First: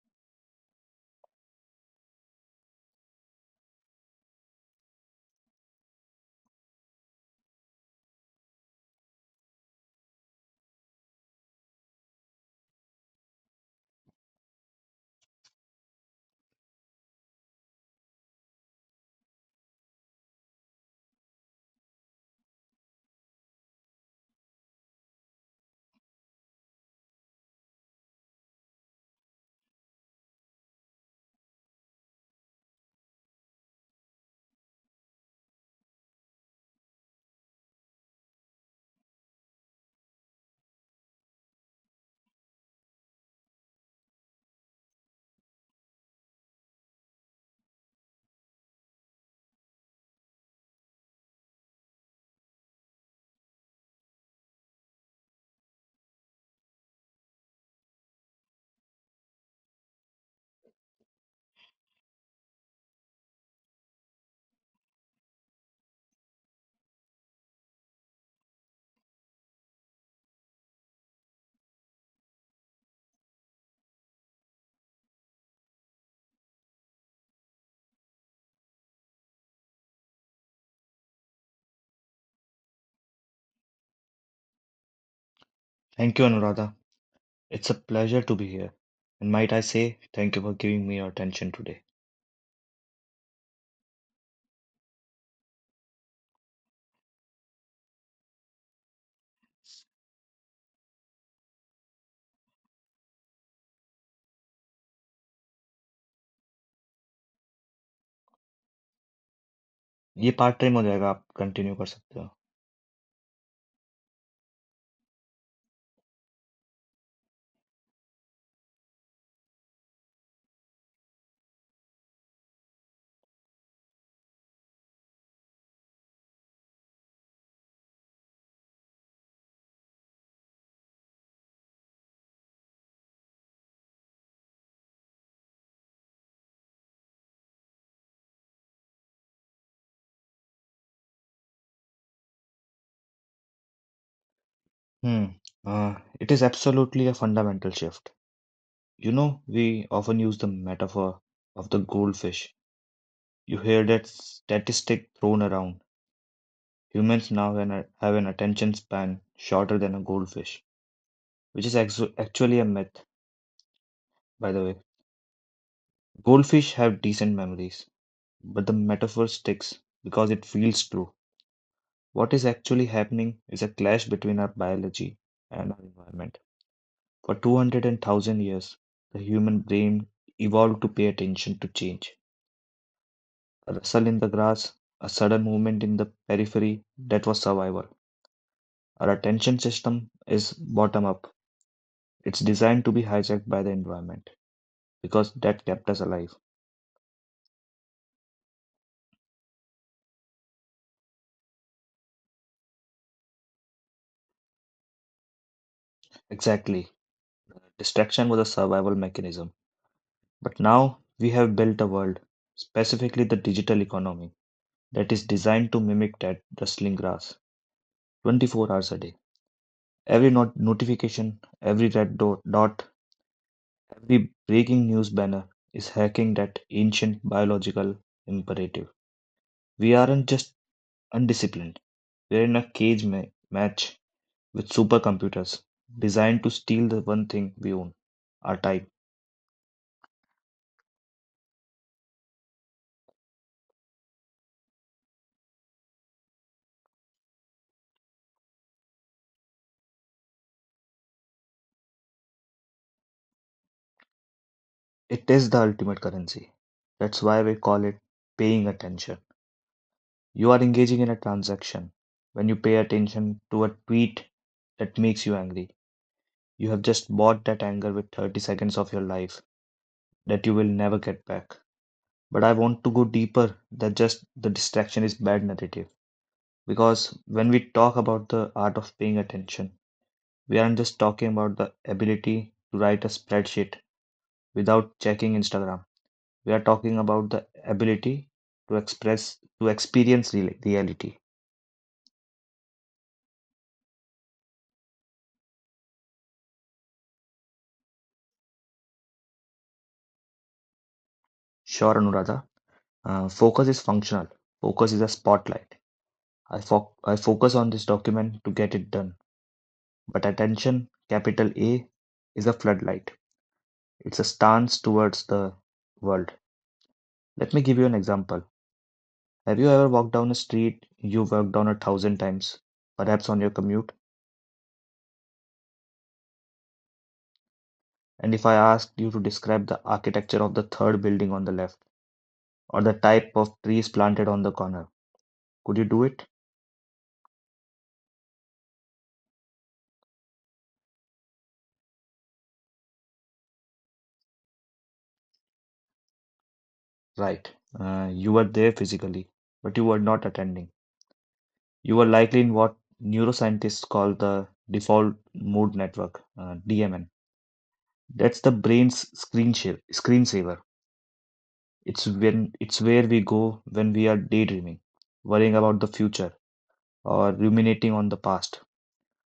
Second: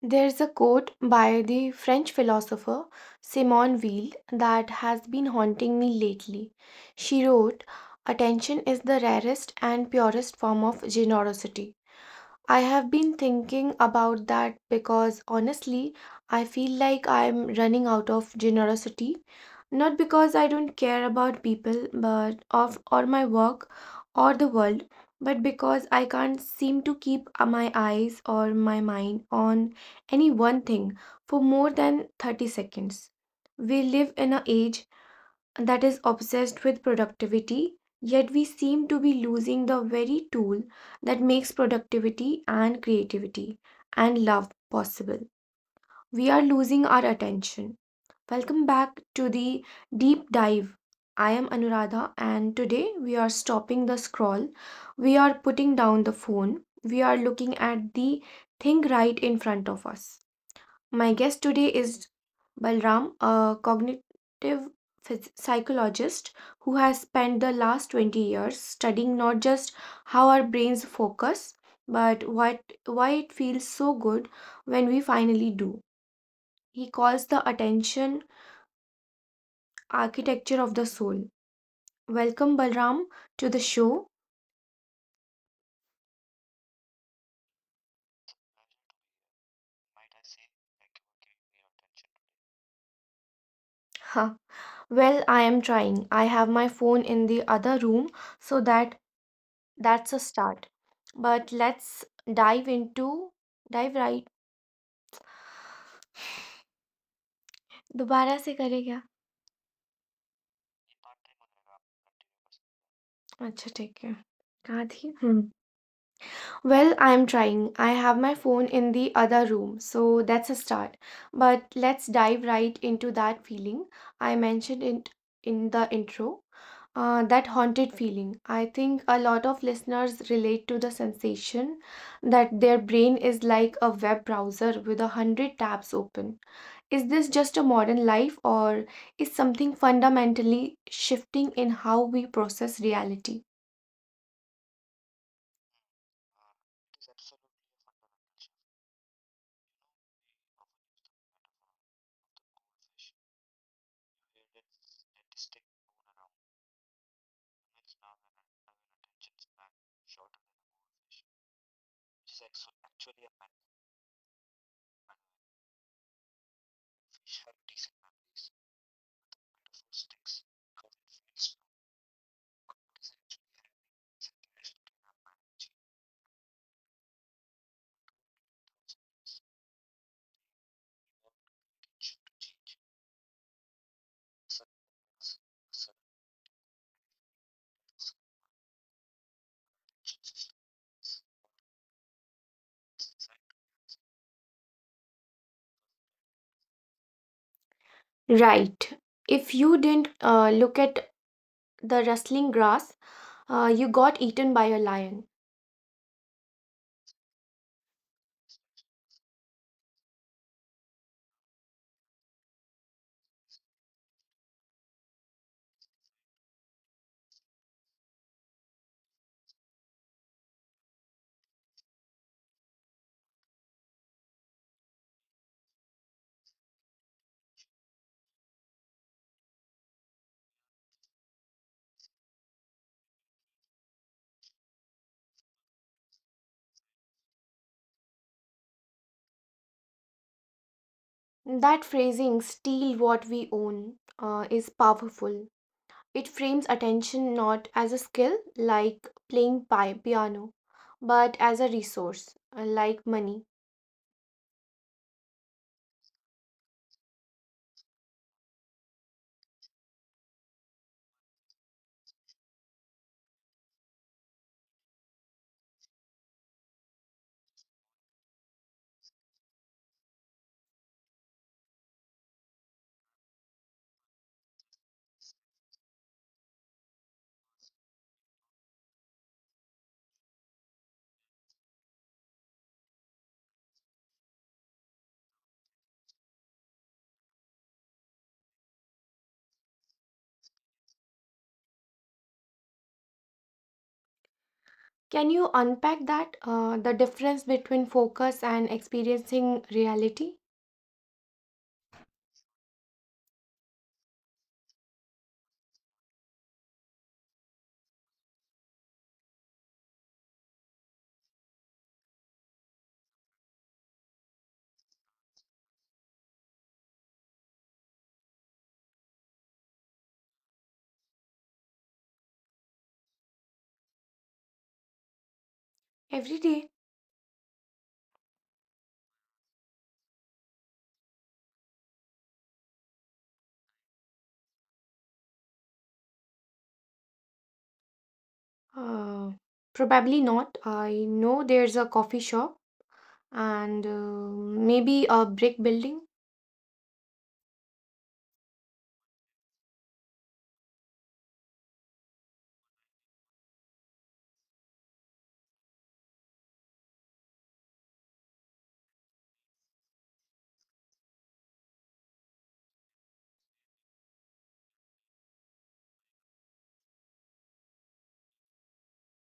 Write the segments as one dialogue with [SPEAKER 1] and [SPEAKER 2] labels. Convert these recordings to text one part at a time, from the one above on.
[SPEAKER 1] There's a quote by the French philosopher Simone Weil that has been haunting me lately. She wrote, "Attention is the rarest and purest form of generosity." I have been thinking about that because honestly, I feel like I'm running out of generosity. Not because I don't care about people, but of or my work or the world, but because I can't seem to keep my eyes or my mind on any one thing for more than 30 seconds. We live in an age that is obsessed with productivity, yet we seem to be losing the very tool that makes productivity and creativity and love possible. We are losing our attention. Welcome back to the deep dive. I am Anuradha, and today we are stopping the scroll. We are putting down the phone. We are looking at the thing right in front of us. My guest today is Balram, a cognitive psychologist who has spent the last 20 years studying not just how our brains focus, but what why it feels so good when we finally do. He calls the attention architecture of the soul. Welcome, Balram, to the show.
[SPEAKER 2] Thank you, Anuradha. It's a pleasure to be here, and might I say, thank you for giving me your attention today.
[SPEAKER 1] Huh. Well, I am trying. I have my phone in the other room so that that's a start. But let's dive into dive right. दोबारा से करे क्या
[SPEAKER 2] ये part time हो जाएगा आप continue कर सकते हो.
[SPEAKER 1] अच्छा ठीक है कहाँ थी हम्म Well, I'm trying. I have my phone in the other room, so that's a start. But let's dive right into that feeling. I mentioned it in the intro. That haunted feeling. I think a lot of listeners relate to the sensation that their brain is like a web browser with a hundred tabs open. Is this just a modern life, or is something fundamentally shifting in how we process reality?
[SPEAKER 2] Hmm. Ah. It is absolutely a fundamental shift. You know, we often use the metaphor of the goldfish. You hear that statistic thrown around? Humans now have an attention span shorter than a goldfish, which is actually a myth, by the way. Goldfish have decent memories, but the metaphor sticks because it feels true. What is actually happening is a clash between our biology and our environment. For 200,000 years, the human brain evolved to pay attention to change. A rustle in the grass, a sudden movement in the periphery, that was survival. Our attention system is bottom up. It's designed to be hijacked by the environment because that kept us alive.
[SPEAKER 1] Right. If you didn't look at the rustling grass, you got eaten by a lion.
[SPEAKER 2] Exactly. Distraction was a survival mechanism. But now we have built a world, specifically the digital economy that is designed to mimic that rustling grass 24 hours a day. Every notification, every red dot, every breaking news banner is hacking that ancient biological imperative. We aren't just undisciplined, we're in a cage match with supercomputers designed to steal the one thing we own, our time.
[SPEAKER 1] That phrasing, steal what we own, is powerful. It frames attention not as a skill like playing piano, but as a resource like money.
[SPEAKER 2] It is the ultimate currency. That's why we call it paying attention. You are engaging in a transaction when you pay attention to a tweet that makes you angry. You have just bought that anger with 30 seconds of your life that you will never get back. But I want to go deeper that just the distraction is bad narrative. Because when we talk about the art of paying attention, we aren't just talking about the ability to write a spreadsheet without checking Instagram. We are talking about the ability to express, to experience reality.
[SPEAKER 1] Can you unpack that? The difference between focus and experiencing reality?
[SPEAKER 2] Sure, Anuradha. Focus is functional. Focus is a spotlight. I focus on this document to get it done. But attention, capital A, is a floodlight. It's a stance towards the world. Let me give you an example. Have you ever walked down a street you've walked down a thousand times, perhaps on your commute?
[SPEAKER 1] Every day?
[SPEAKER 2] And if I asked you to describe the architecture of the third building on the left or the type of trees planted on the corner, could you do it?
[SPEAKER 1] Uh, Probably not. I know there's a coffee shop and maybe a brick building.
[SPEAKER 2] Right. You were there physically, but you were not attending. You were likely in what neuroscientists call the default mode network, DMN. That's the brain's screensaver. It's when it's where we go when we are daydreaming, worrying about the future, or ruminating on the past.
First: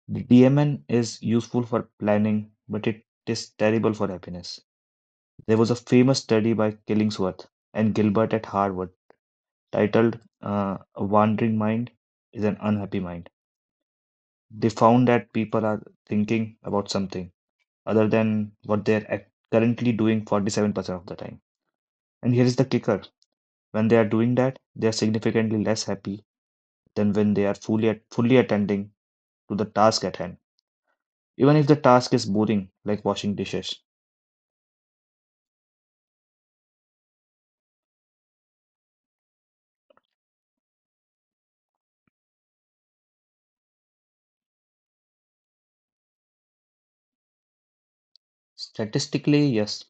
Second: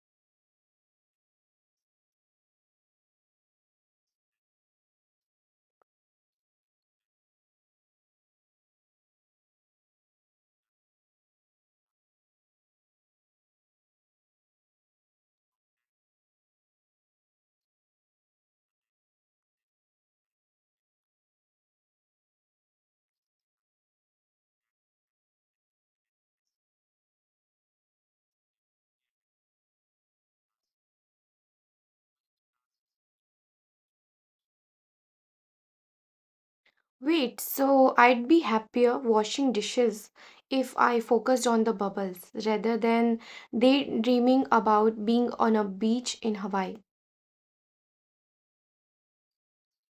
[SPEAKER 2] The DMN is useful for planning, but it is terrible for happiness. There was a famous study by Killingsworth and Gilbert at Harvard titled "A Wandering Mind is an Unhappy Mind." They found that people are thinking about something other than what they're currently doing 47% of the time. And here is the kicker: when they are doing that, they are significantly less happy than when they are fully attending to the task at hand. Even if the task is boring, like washing dishes.
[SPEAKER 1] Wait, so I'd be happier washing dishes if I focused on the bubbles rather than daydreaming about being on a beach in Hawaii.
[SPEAKER 2] Statistically, yes,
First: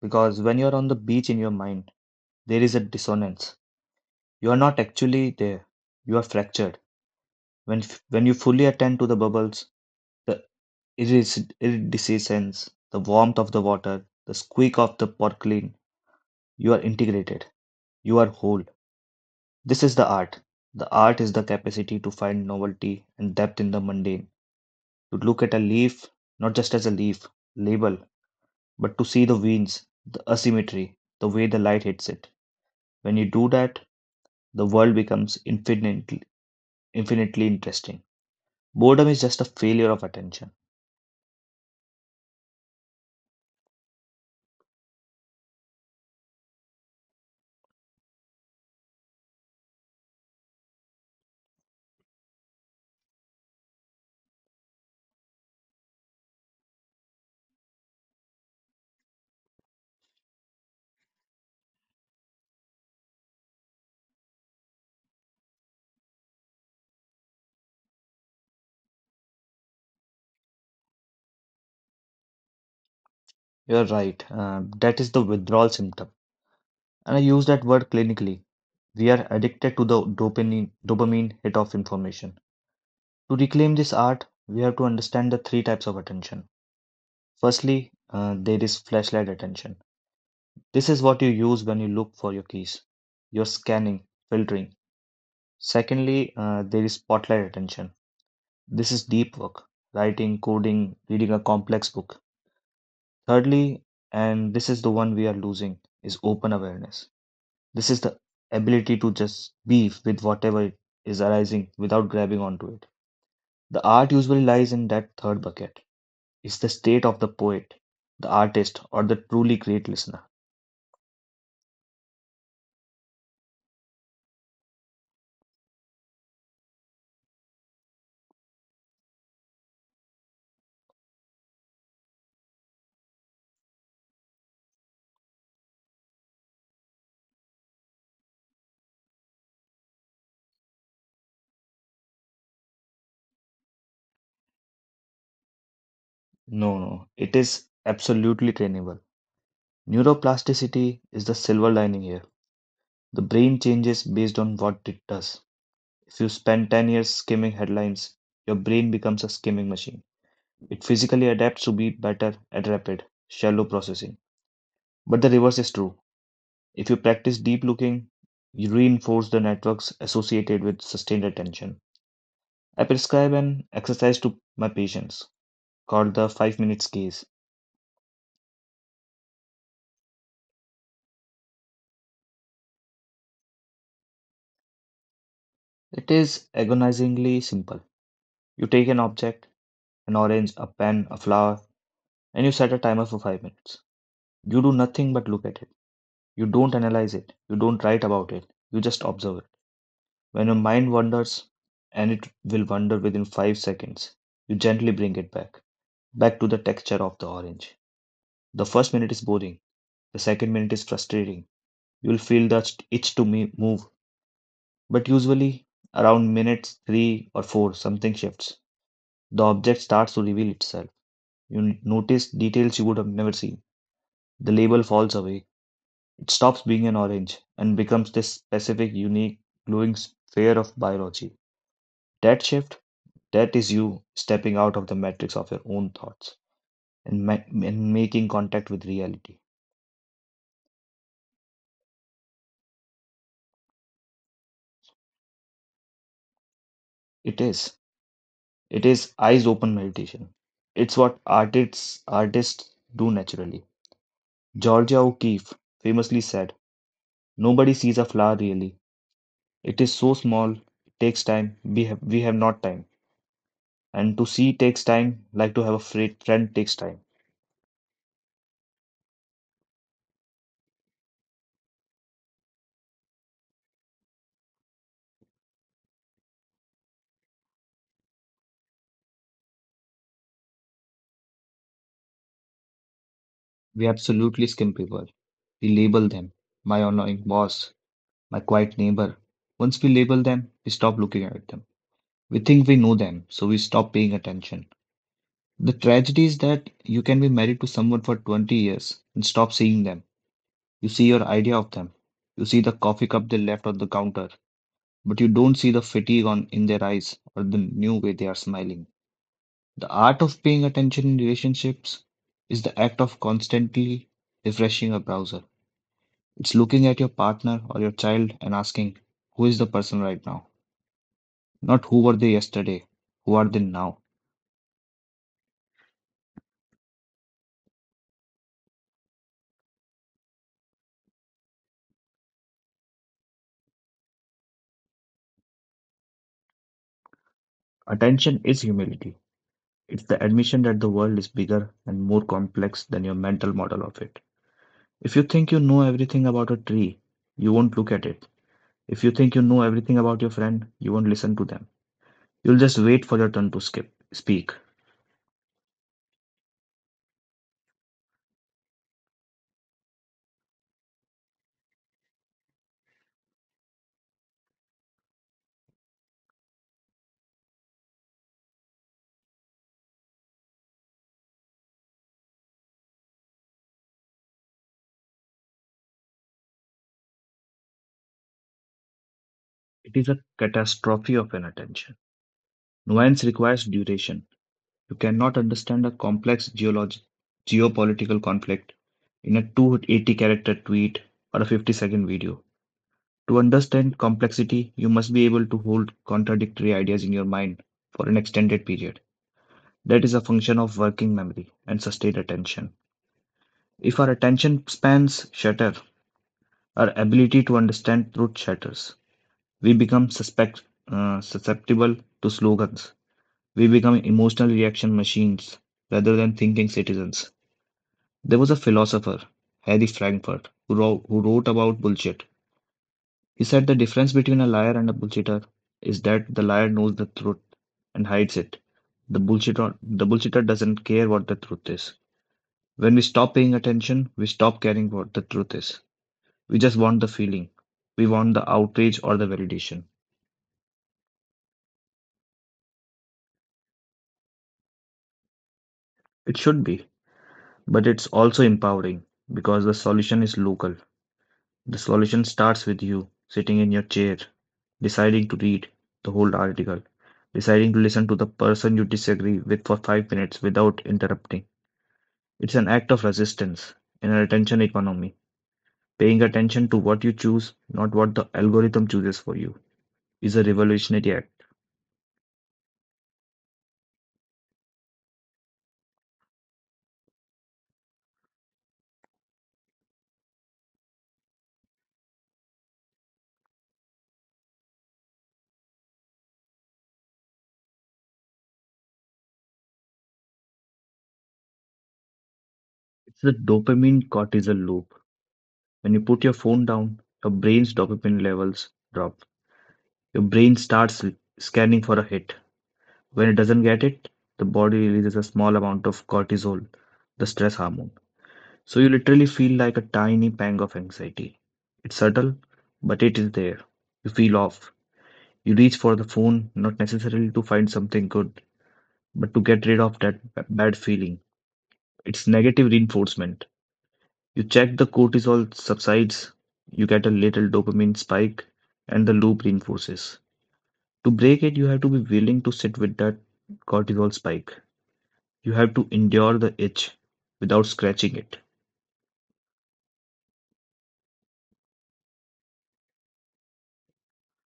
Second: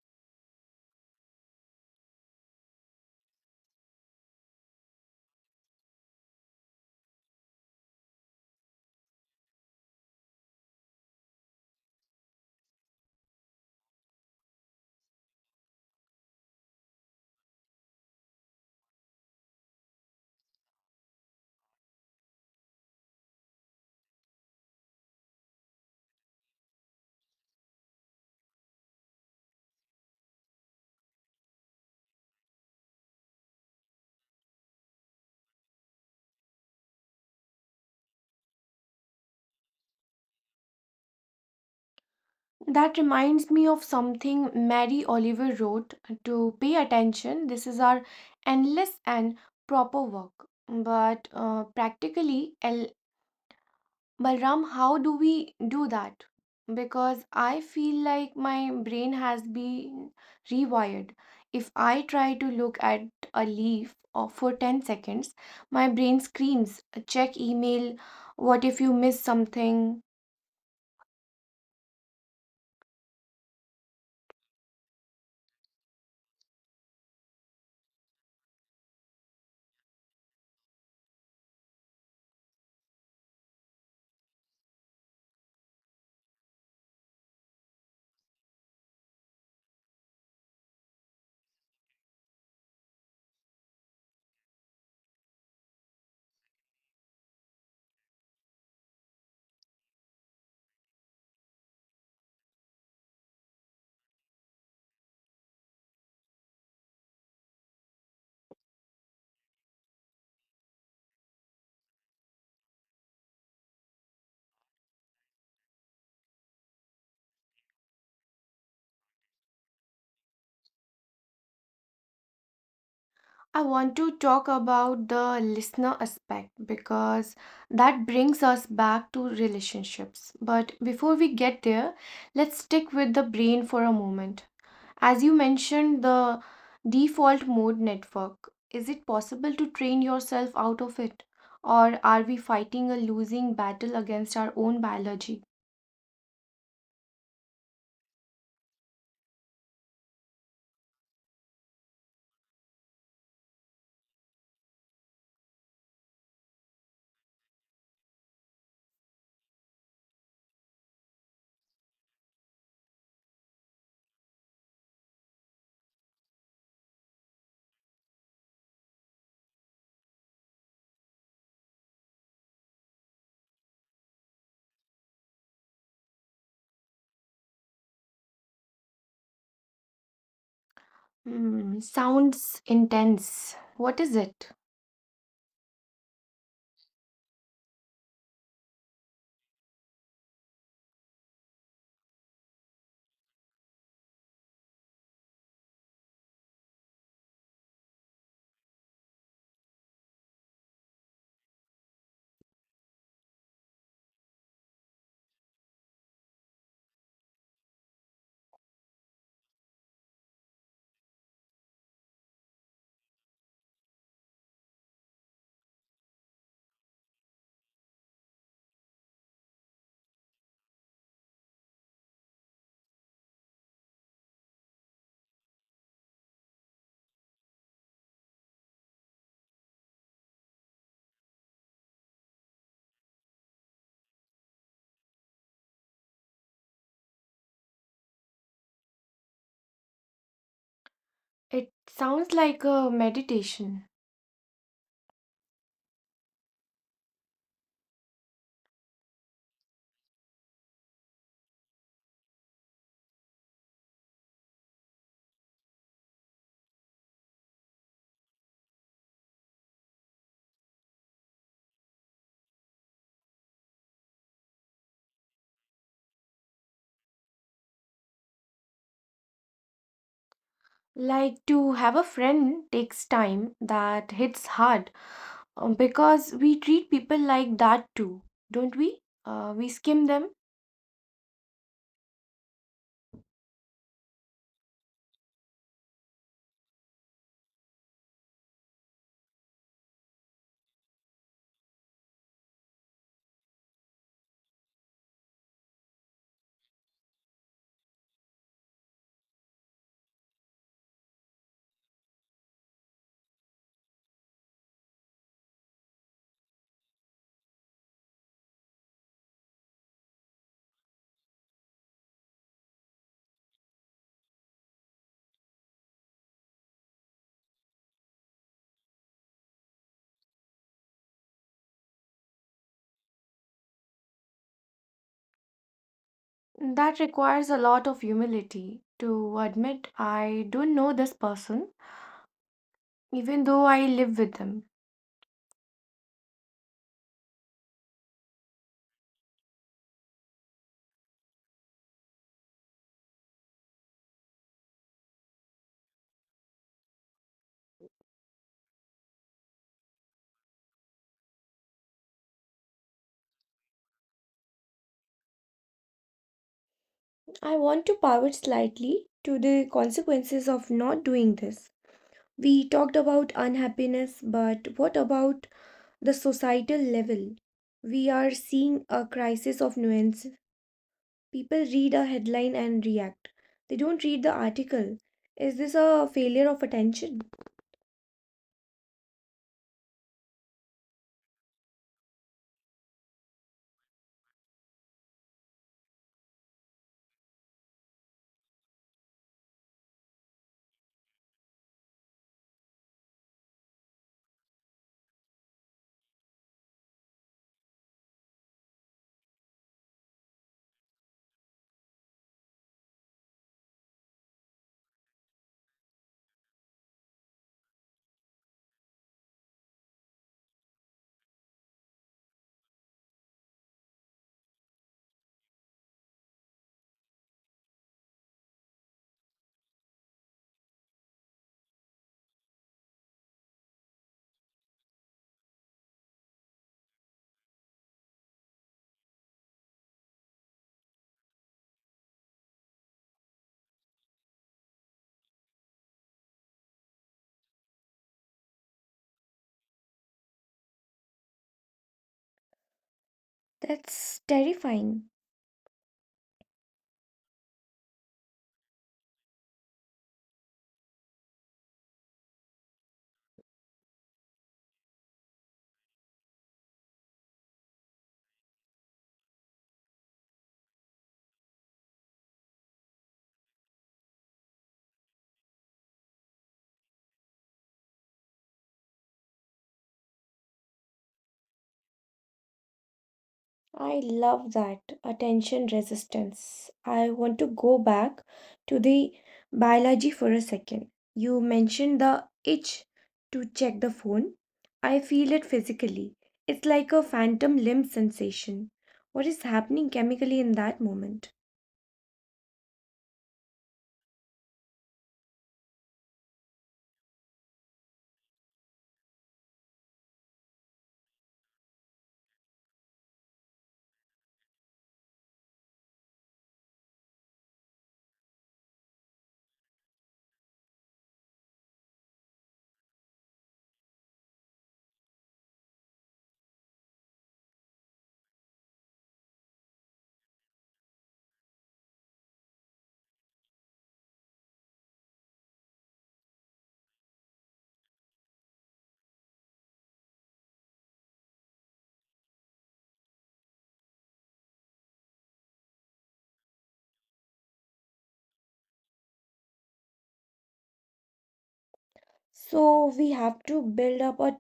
[SPEAKER 2] because when you are on the beach in your mind, there is a dissonance. You are not actually there. You are fractured. When you fully attend to the bubbles, the iridescence, the warmth of the water, the squeak of the porcelain, you are integrated. You are whole. This is the art. The art is the capacity to find novelty and depth in the mundane, to look at a leaf not just as a leaf, label, but to see the veins, the asymmetry, the way the light hits it. When you do that, the world becomes infinitely, infinitely interesting. Boredom is just a failure of attention.
[SPEAKER 1] That reminds me of something Mary Oliver wrote, "To pay attention. This is our endless and proper work." But practically, Balram, how do we do that? Because I feel like my brain has been rewired. If I try to look at a leaf or for 10 seconds, my brain screams, check email, what if you miss something?
[SPEAKER 2] You're right, that is the withdrawal symptom. And I use that word clinically. We are addicted to the dopamine hit of information. To reclaim this art, we have to understand the three types of attention. Firstly, there is flashlight attention. This is what you use when you look for your keys. You're scanning, filtering. Secondly, there is spotlight attention. This is deep work, writing, coding, reading a complex book. Thirdly, and this is the one we are losing, is open awareness. This is the ability to just be with whatever is arising without grabbing onto it. The art usually lies in that third bucket. It's the state of the poet, the artist, or the truly great listener.
[SPEAKER 1] I want to talk about the listener aspect because that brings us back to relationships. But before we get there, let's stick with the brain for a moment. As you mentioned, the default mode network, is it possible to train yourself out of it? Or are we fighting a losing battle against our own biology?
[SPEAKER 2] No, no, it is absolutely trainable. Neuroplasticity is the silver lining here. The brain changes based on what it does. If you spend 10 years skimming headlines, your brain becomes a skimming machine. It physically adapts to be better at rapid, shallow processing. But the reverse is true. If you practice deep looking, you reinforce the networks associated with sustained attention. I prescribe an exercise to my patients called the 5 minutes gaze.
[SPEAKER 1] Hmm, sounds intense. What is it?
[SPEAKER 2] It is agonizingly simple. You take an object, an orange, a pen, a flower, and you set a timer for 5 minutes. You do nothing but look at it. You don't analyze it. You don't write about it. You just observe it. When your mind wanders, and it will wander within 5 seconds, you gently bring it back to the texture of the orange. The first minute is boring. The second minute is frustrating. You will feel the itch to move. But usually, around minutes three or four, something shifts. The object starts to reveal itself. You notice details you would have never seen. The label falls away; it stops being an orange and becomes this specific, unique, glowing sphere of biology. That shift, that is you stepping out of the matrix of your own thoughts and making contact with reality.
[SPEAKER 1] It sounds like a meditation.
[SPEAKER 2] It is. It is eyes open meditation. It's what artists do naturally. Georgia O'Keeffe famously said, "Nobody sees a flower really. It is so small. It takes time. We have not time, and to see takes time, like to have a friend takes time."
[SPEAKER 1] Like to have a friend takes time, that hits hard because we treat people like that too, don't we? We skim them.
[SPEAKER 2] We absolutely skin people. We label them. My annoying boss, my quiet neighbor. Once we label them, we stop looking at them. We think we know them, so we stop paying attention. The tragedy is that you can be married to someone for 20 years and stop seeing them. You see your idea of them. You see the coffee cup they left on the counter, but you don't see the fatigue on in their eyes or the new way they are smiling. The art of paying attention in relationships is the act of constantly refreshing a browser. It's looking at your partner or your child and asking, who is the person right now? Not who were they yesterday, who are they now?
[SPEAKER 1] That requires a lot of humility to admit I don't know this person, even though I live with them.
[SPEAKER 2] Attention is humility. It's the admission that the world is bigger and more complex than your mental model of it. If you think you know everything about a tree, you won't look at it. If you think you know everything about your friend, you won't listen to them. You'll just wait for your turn to speak.
[SPEAKER 1] I want to the consequence of noise. We talked about unhappiness, but what about the societal level? We are seeing a crisis of nuances. People read a headline and react. They don't read the article. Is this a failure of attention?
[SPEAKER 2] It is a catastrophe of inattention. Nuance requires duration. You cannot understand a complex geologic geopolitical conflict in a 280 character tweet or a 50-second video. To understand complexity, you must be able to hold contradictory ideas in your mind for an extended period. That is a function of working memory and sustained attention. If our attention spans shatter, our ability to understand truth shatters. We become susceptible to slogans. We become emotional reaction machines rather than thinking citizens. There was a philosopher, Harry Frankfurt, who wrote about bullshit. He said the difference between a liar and a bullshitter is that the liar knows the truth and hides it. The bullshitter doesn't care what the truth is. When we stop paying attention, we stop caring what the truth is. We just want the feeling. We want the outrage or the validation.
[SPEAKER 1] That's terrifying.
[SPEAKER 2] It should be, but it's also empowering because the solution is local. The solution starts with you sitting in your chair, deciding to read the whole article, deciding to listen to the person you disagree with for 5 minutes without interrupting. It's an act of resistance in a attention economy. Paying attention to what you choose, not what the algorithm chooses for you, is a revolutionary act.
[SPEAKER 1] I love that, attention resistance. I want to go back to the biology for a second. You mentioned the itch to check the phone. I feel it physically. It's like a phantom limb sensation. What is happening chemically in that moment?
[SPEAKER 2] It's the dopamine cortisol loop. When you put your phone down, your brain's dopamine levels drop. Your brain starts scanning for a hit. When it doesn't get it, the body releases a small amount of cortisol, the stress hormone. So you literally feel like a tiny pang of anxiety. It's subtle, but it is there. You feel off. You reach for the phone not necessarily to find something good, but to get rid of that bad feeling. It's negative reinforcement. You check the cortisol subsides, you get a little dopamine spike, and the loop reinforces. To break it, you have to be willing to sit with that cortisol spike. You have to endure the itch without scratching it.
[SPEAKER 1] So,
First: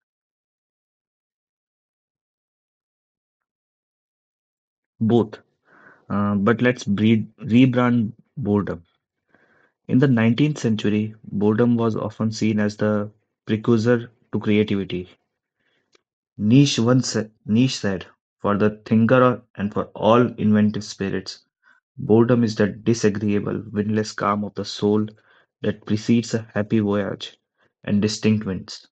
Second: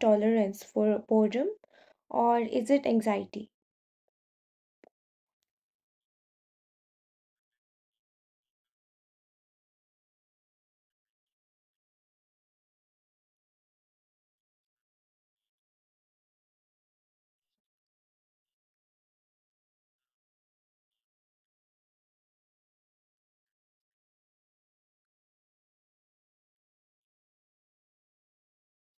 [SPEAKER 1] tolerance for boredom, or is it anxiety?
[SPEAKER 2] Both. But let's rebrand boredom. In the 19th century, boredom was often seen as the precursor to creativity. Nietzsche said, "For the thinker and for all inventive spirits, boredom is that disagreeable, windless calm of the soul that precedes a happy voyage and distinct winds."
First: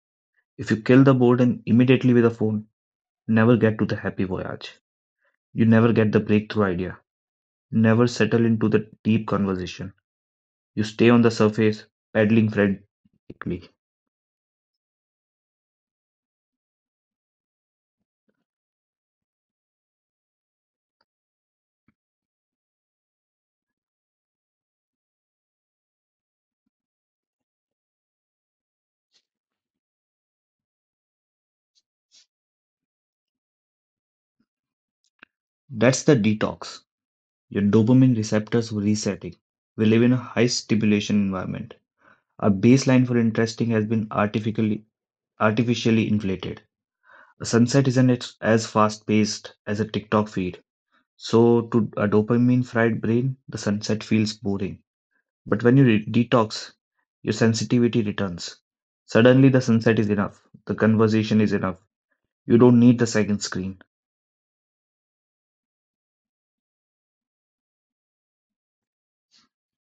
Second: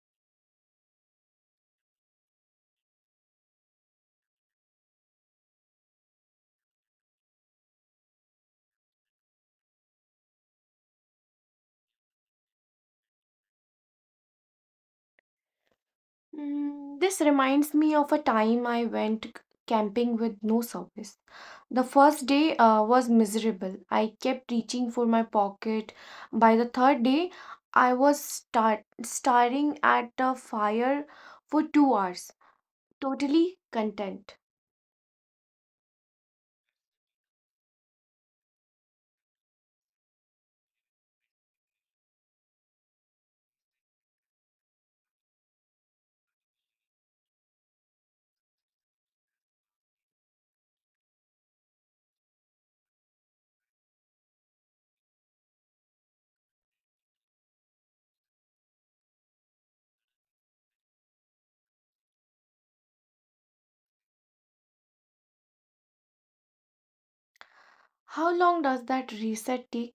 [SPEAKER 2] If you kill the boredom immediately with a phone, you never get to the happy voyage. You never get the breakthrough idea. You never settle into the deep conversation. You stay on the surface, paddling frantically.
[SPEAKER 1] Mm, this reminds me of a time I went camping with no service. The first day was miserable. I kept reaching for my pocket. By the third day, I was start staring at the fire for 2 hours, totally content.
[SPEAKER 2] That's the detox. Your dopamine receptors were resetting. We live in a high stimulation environment. A baseline for interesting has been artificially inflated. A sunset isn't as fast-paced as a TikTok feed. So to a dopamine-fried brain, the sunset feels boring. But when you detox, your sensitivity returns. Suddenly the sunset is enough. The conversation is enough. You don't need the second screen.
[SPEAKER 1] How long does that reset take?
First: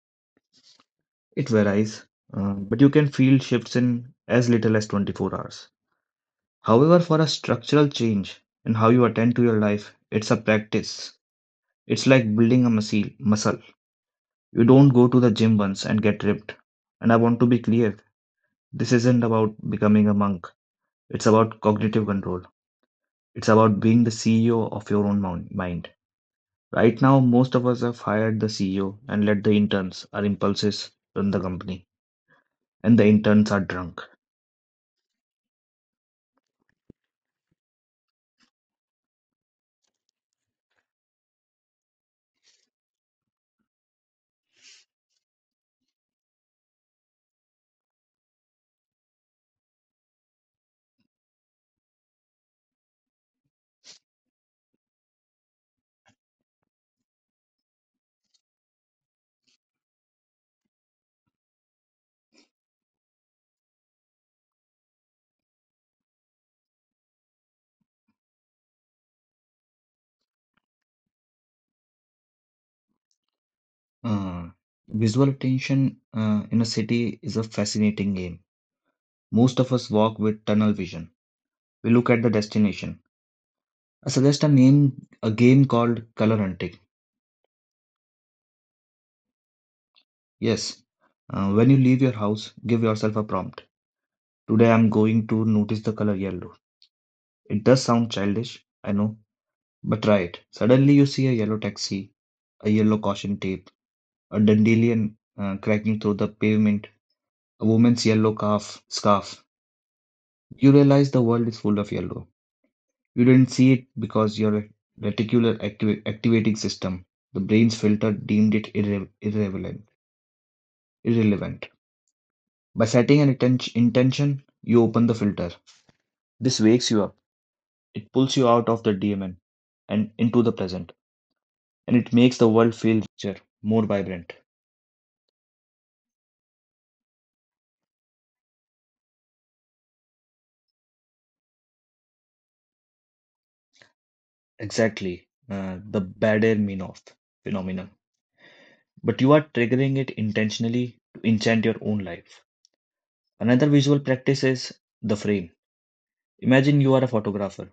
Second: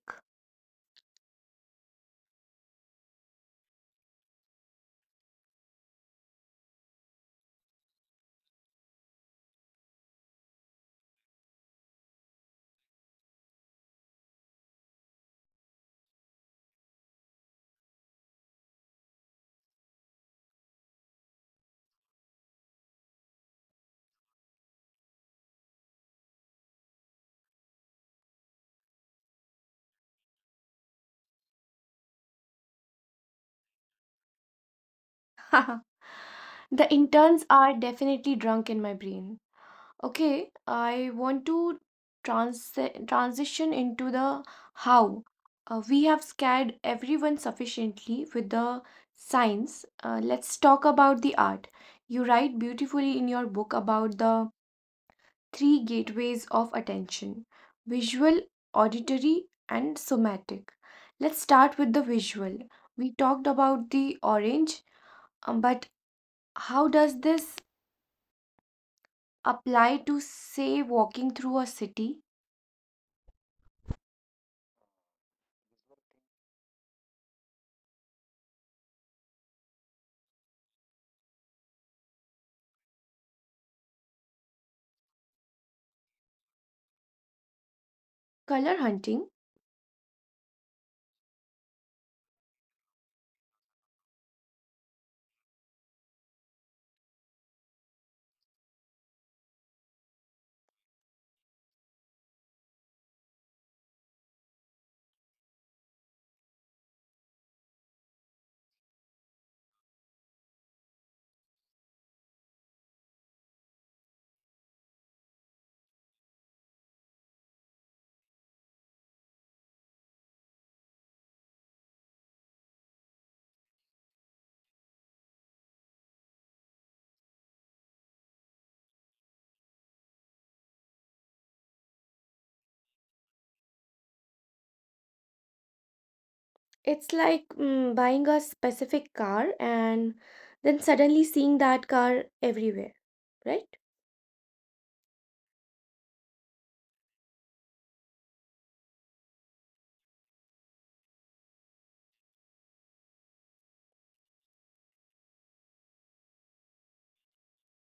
[SPEAKER 2] It varies, but you can feel shifts in as little as 24 hours. However, for a structural change in how you attend to your life, it's a practice. It's like building a muscle. You don't go to the gym once and get ripped. And I want to be clear this isn't about becoming a monk, it's about cognitive control. It's about being the CEO of your own mind. Right now, most of us have hired the CEO and let the interns, our impulses, run the company. And the interns are drunk.
[SPEAKER 1] The interns are definitely drunk in my brain. Okay, I want to trans transition into the how. We have scared everyone sufficiently with the science. Let's talk about the art. You write beautifully in your book about the three gateways of attention: visual, auditory, and somatic. Let's start with the visual. We talked about the orange, but how does this apply to, say, walking through a city?
[SPEAKER 2] Uh, Visual attention in a city is a fascinating game. Most of us walk with tunnel vision. We look at the destination. I suggest a name, a game called color hunting.
[SPEAKER 1] Color hunting,
[SPEAKER 2] Yes. When you leave your house, give yourself a prompt. Today I'm going to notice the color yellow. It does sound childish, I know, but try it. Suddenly you see a yellow taxi, a yellow caution tape, a dandelion cracking through the pavement, a woman's yellow calf scarf. You realize the world is full of yellow. You didn't see it because your reticular activating system, the brain's filter, deemed it irrelevant. Irrelevant. By setting an intention, you open the filter. This wakes you up. It pulls you out of the daemon and into the present, and it makes the world feel richer, more vibrant.
[SPEAKER 1] it's like buying a specific car and then suddenly seeing that car everywhere, right?
[SPEAKER 2] Exactly, the Bader Meinhof phenomenon. But you are triggering it intentionally to enchant your own life. Another visual practice is the frame. Imagine you are a photographer,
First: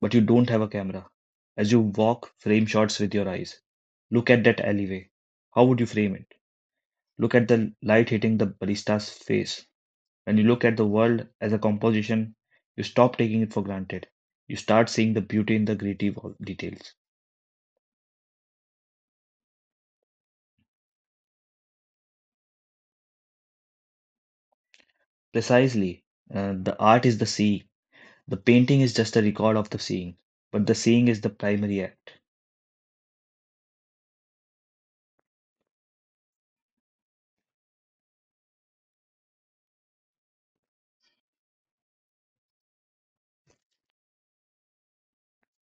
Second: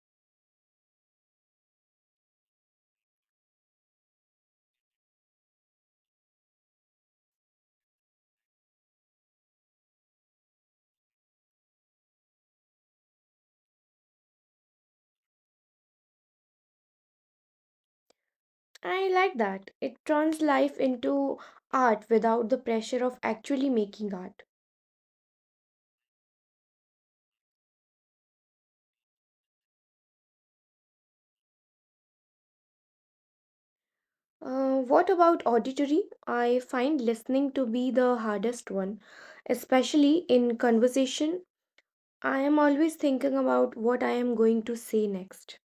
[SPEAKER 2] but you don't have a camera. As you walk, frame shots with your eyes. Look at that alleyway. How would you frame it? Look at the light hitting the barista's face. When you look at the world as a composition, you stop taking it for granted. You start seeing the beauty in the gritty details.
[SPEAKER 1] I like that. It turns life into art without the pressure of actually making art.
[SPEAKER 2] Precisely. The art is the seeing. The painting is just a record of the seeing, but the seeing is the primary act.
[SPEAKER 1] What about auditory? I find listening to be the hardest one, especially in conversation. I am always thinking about what I am going to say next.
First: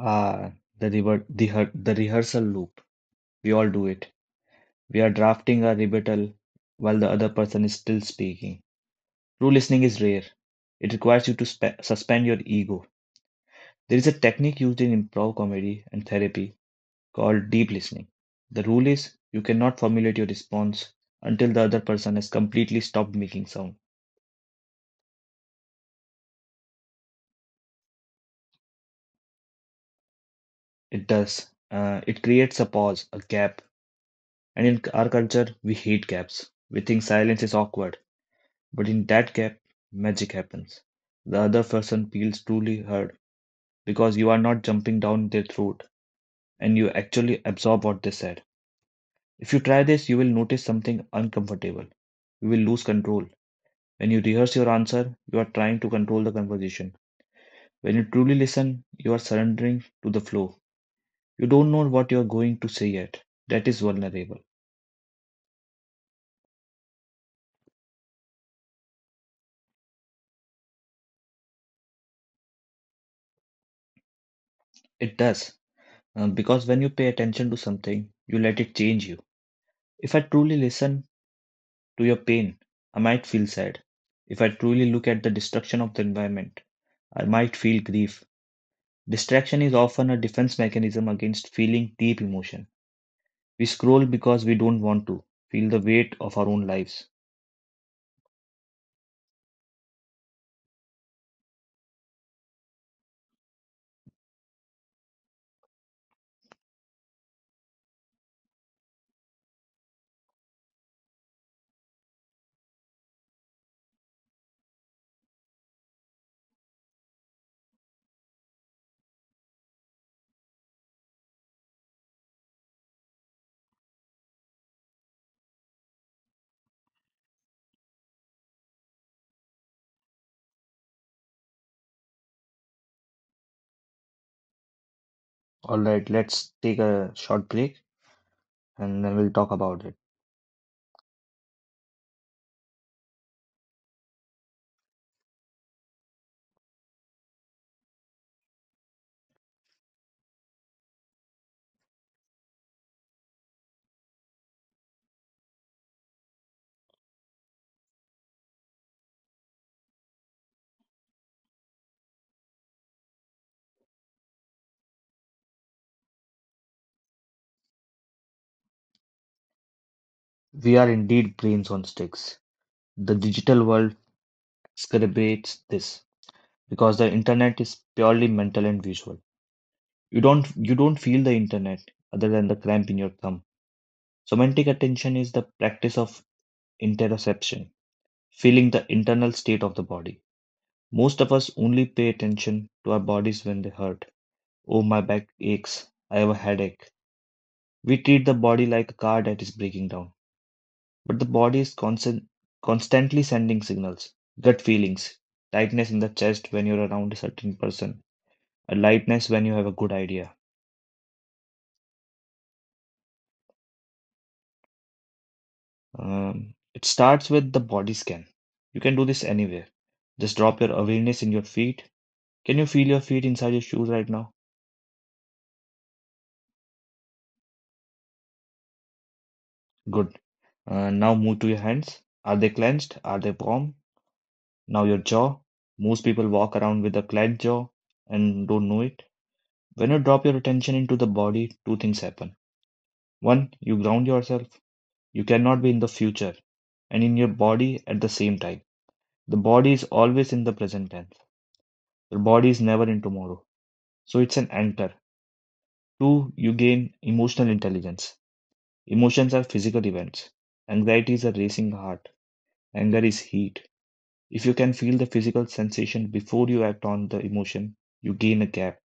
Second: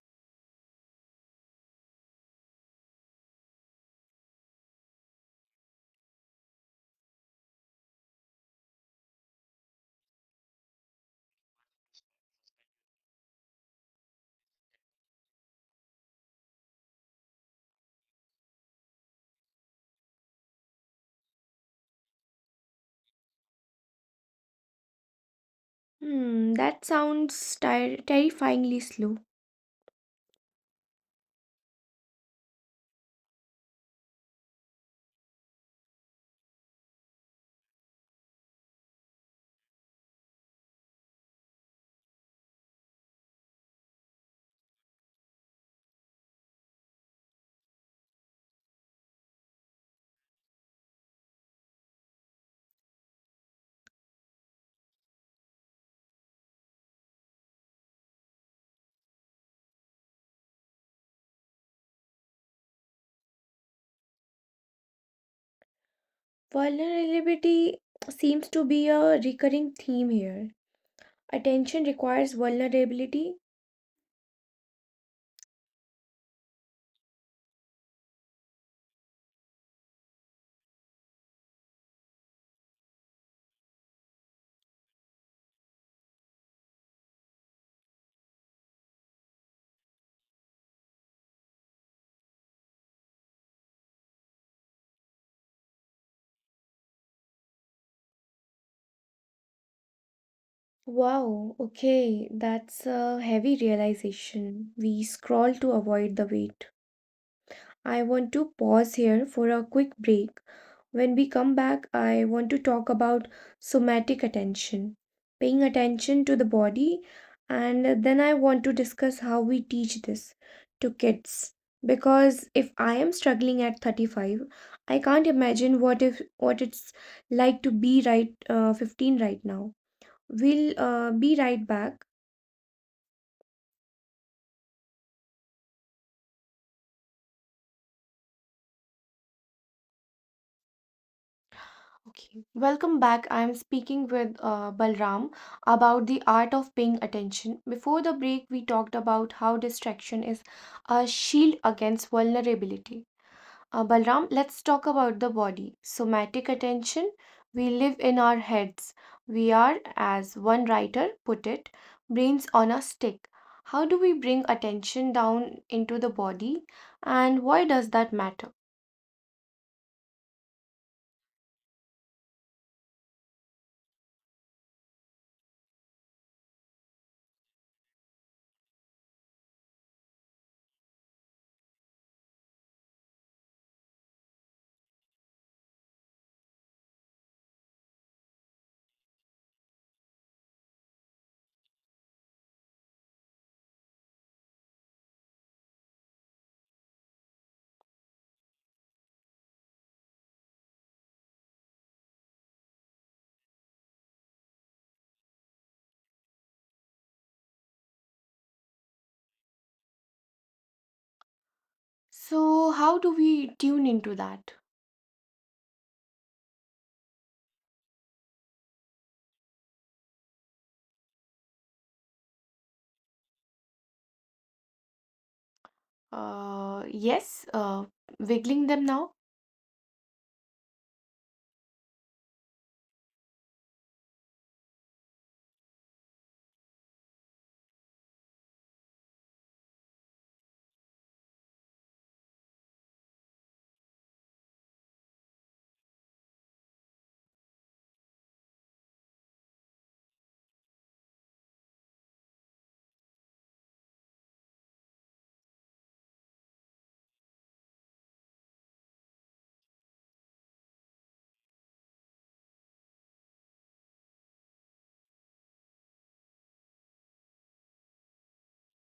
[SPEAKER 2] Ah, the river, the, hea- the rehearsal loop. We all do it. We are drafting a rebuttal while the other person is still speaking. True listening is rare. It requires you to suspend your ego. There is a technique used in improv comedy and therapy called deep listening. The rule is you cannot formulate your response until the other person has completely stopped making sound.
[SPEAKER 1] Hmm, that sounds terrifyingly slow.
[SPEAKER 2] It does. It creates a pause, a gap. And in our culture, we hate gaps. We think silence is awkward. But in that gap, magic happens. The other person feels truly heard because you are not jumping down their throat and you actually absorb what they said. If you try this, you will notice something uncomfortable. You will lose control. When you rehearse your answer, you are trying to control the conversation. When you truly listen, you are surrendering to the flow. You don't know what you are going to say yet. That is vulnerable.
[SPEAKER 1] Vulnerability seems to be a recurring theme here. Attention requires vulnerability.
[SPEAKER 2] It does. Because when you pay attention to something, you let it change you. If I truly listen to your pain, I might feel sad. If I truly look at the destruction of the environment, I might feel grief. Distraction is often a defense mechanism against feeling deep emotion. We scroll because we don't want to feel the weight of our own lives.
[SPEAKER 1] Wow, okay, that's a heavy realization. We scroll to avoid the weight. I want to pause here for a quick break. When we come back, I want to talk about somatic attention, paying attention to the body, and then I want to discuss how we teach this to kids. Because if I am struggling at 35, I can't imagine what if what it's like to be right 15 right now. We'll be right back.
[SPEAKER 2] All right, let's take a short break and then we'll talk about it.
[SPEAKER 1] Okay. Welcome back. I am speaking with Balram about the art of paying attention. Before the break, we talked about how distraction is a shield against vulnerability. Balram, let's talk about the body. Somatic attention. We live in our heads. We are, as one writer put it, brains on a stick. How do we bring attention down into the body, and why does that matter?
[SPEAKER 2] We are indeed brains on sticks. The digital world exacerbates this because the internet is purely mental and visual. You don't feel the internet other than the cramp in your thumb. Semantic attention is the practice of interoception, feeling the internal state of the body. Most of us only pay attention to our bodies when they hurt. Oh, my back aches. I have a headache. We treat the body like a car that is breaking down. But the body is constant, constantly sending signals, gut feelings, tightness in the chest when you're around a certain person, a lightness when you have a good idea.
[SPEAKER 1] So, how do we tune into that?
[SPEAKER 2] It starts with the body scan. You can do this anywhere. Just drop your awareness in your feet. Can you feel your feet inside your shoes right now?
[SPEAKER 1] Yes, wiggling them now.
[SPEAKER 2] Good. Now move to your hands. Are they clenched? Are they warm? Now your jaw. Most people walk around with a clenched jaw and don't know it. When you drop your attention into the body, two things happen. One, you ground yourself. You cannot be in the future and in your body at the same time. The body is always in the present tense. The body is never in tomorrow. So it's an anchor. Two, you gain emotional intelligence. Emotions are physical events. Anxiety is a racing heart. Anger is heat. If you can feel the physical sensation before you act on the emotion, you gain a gap.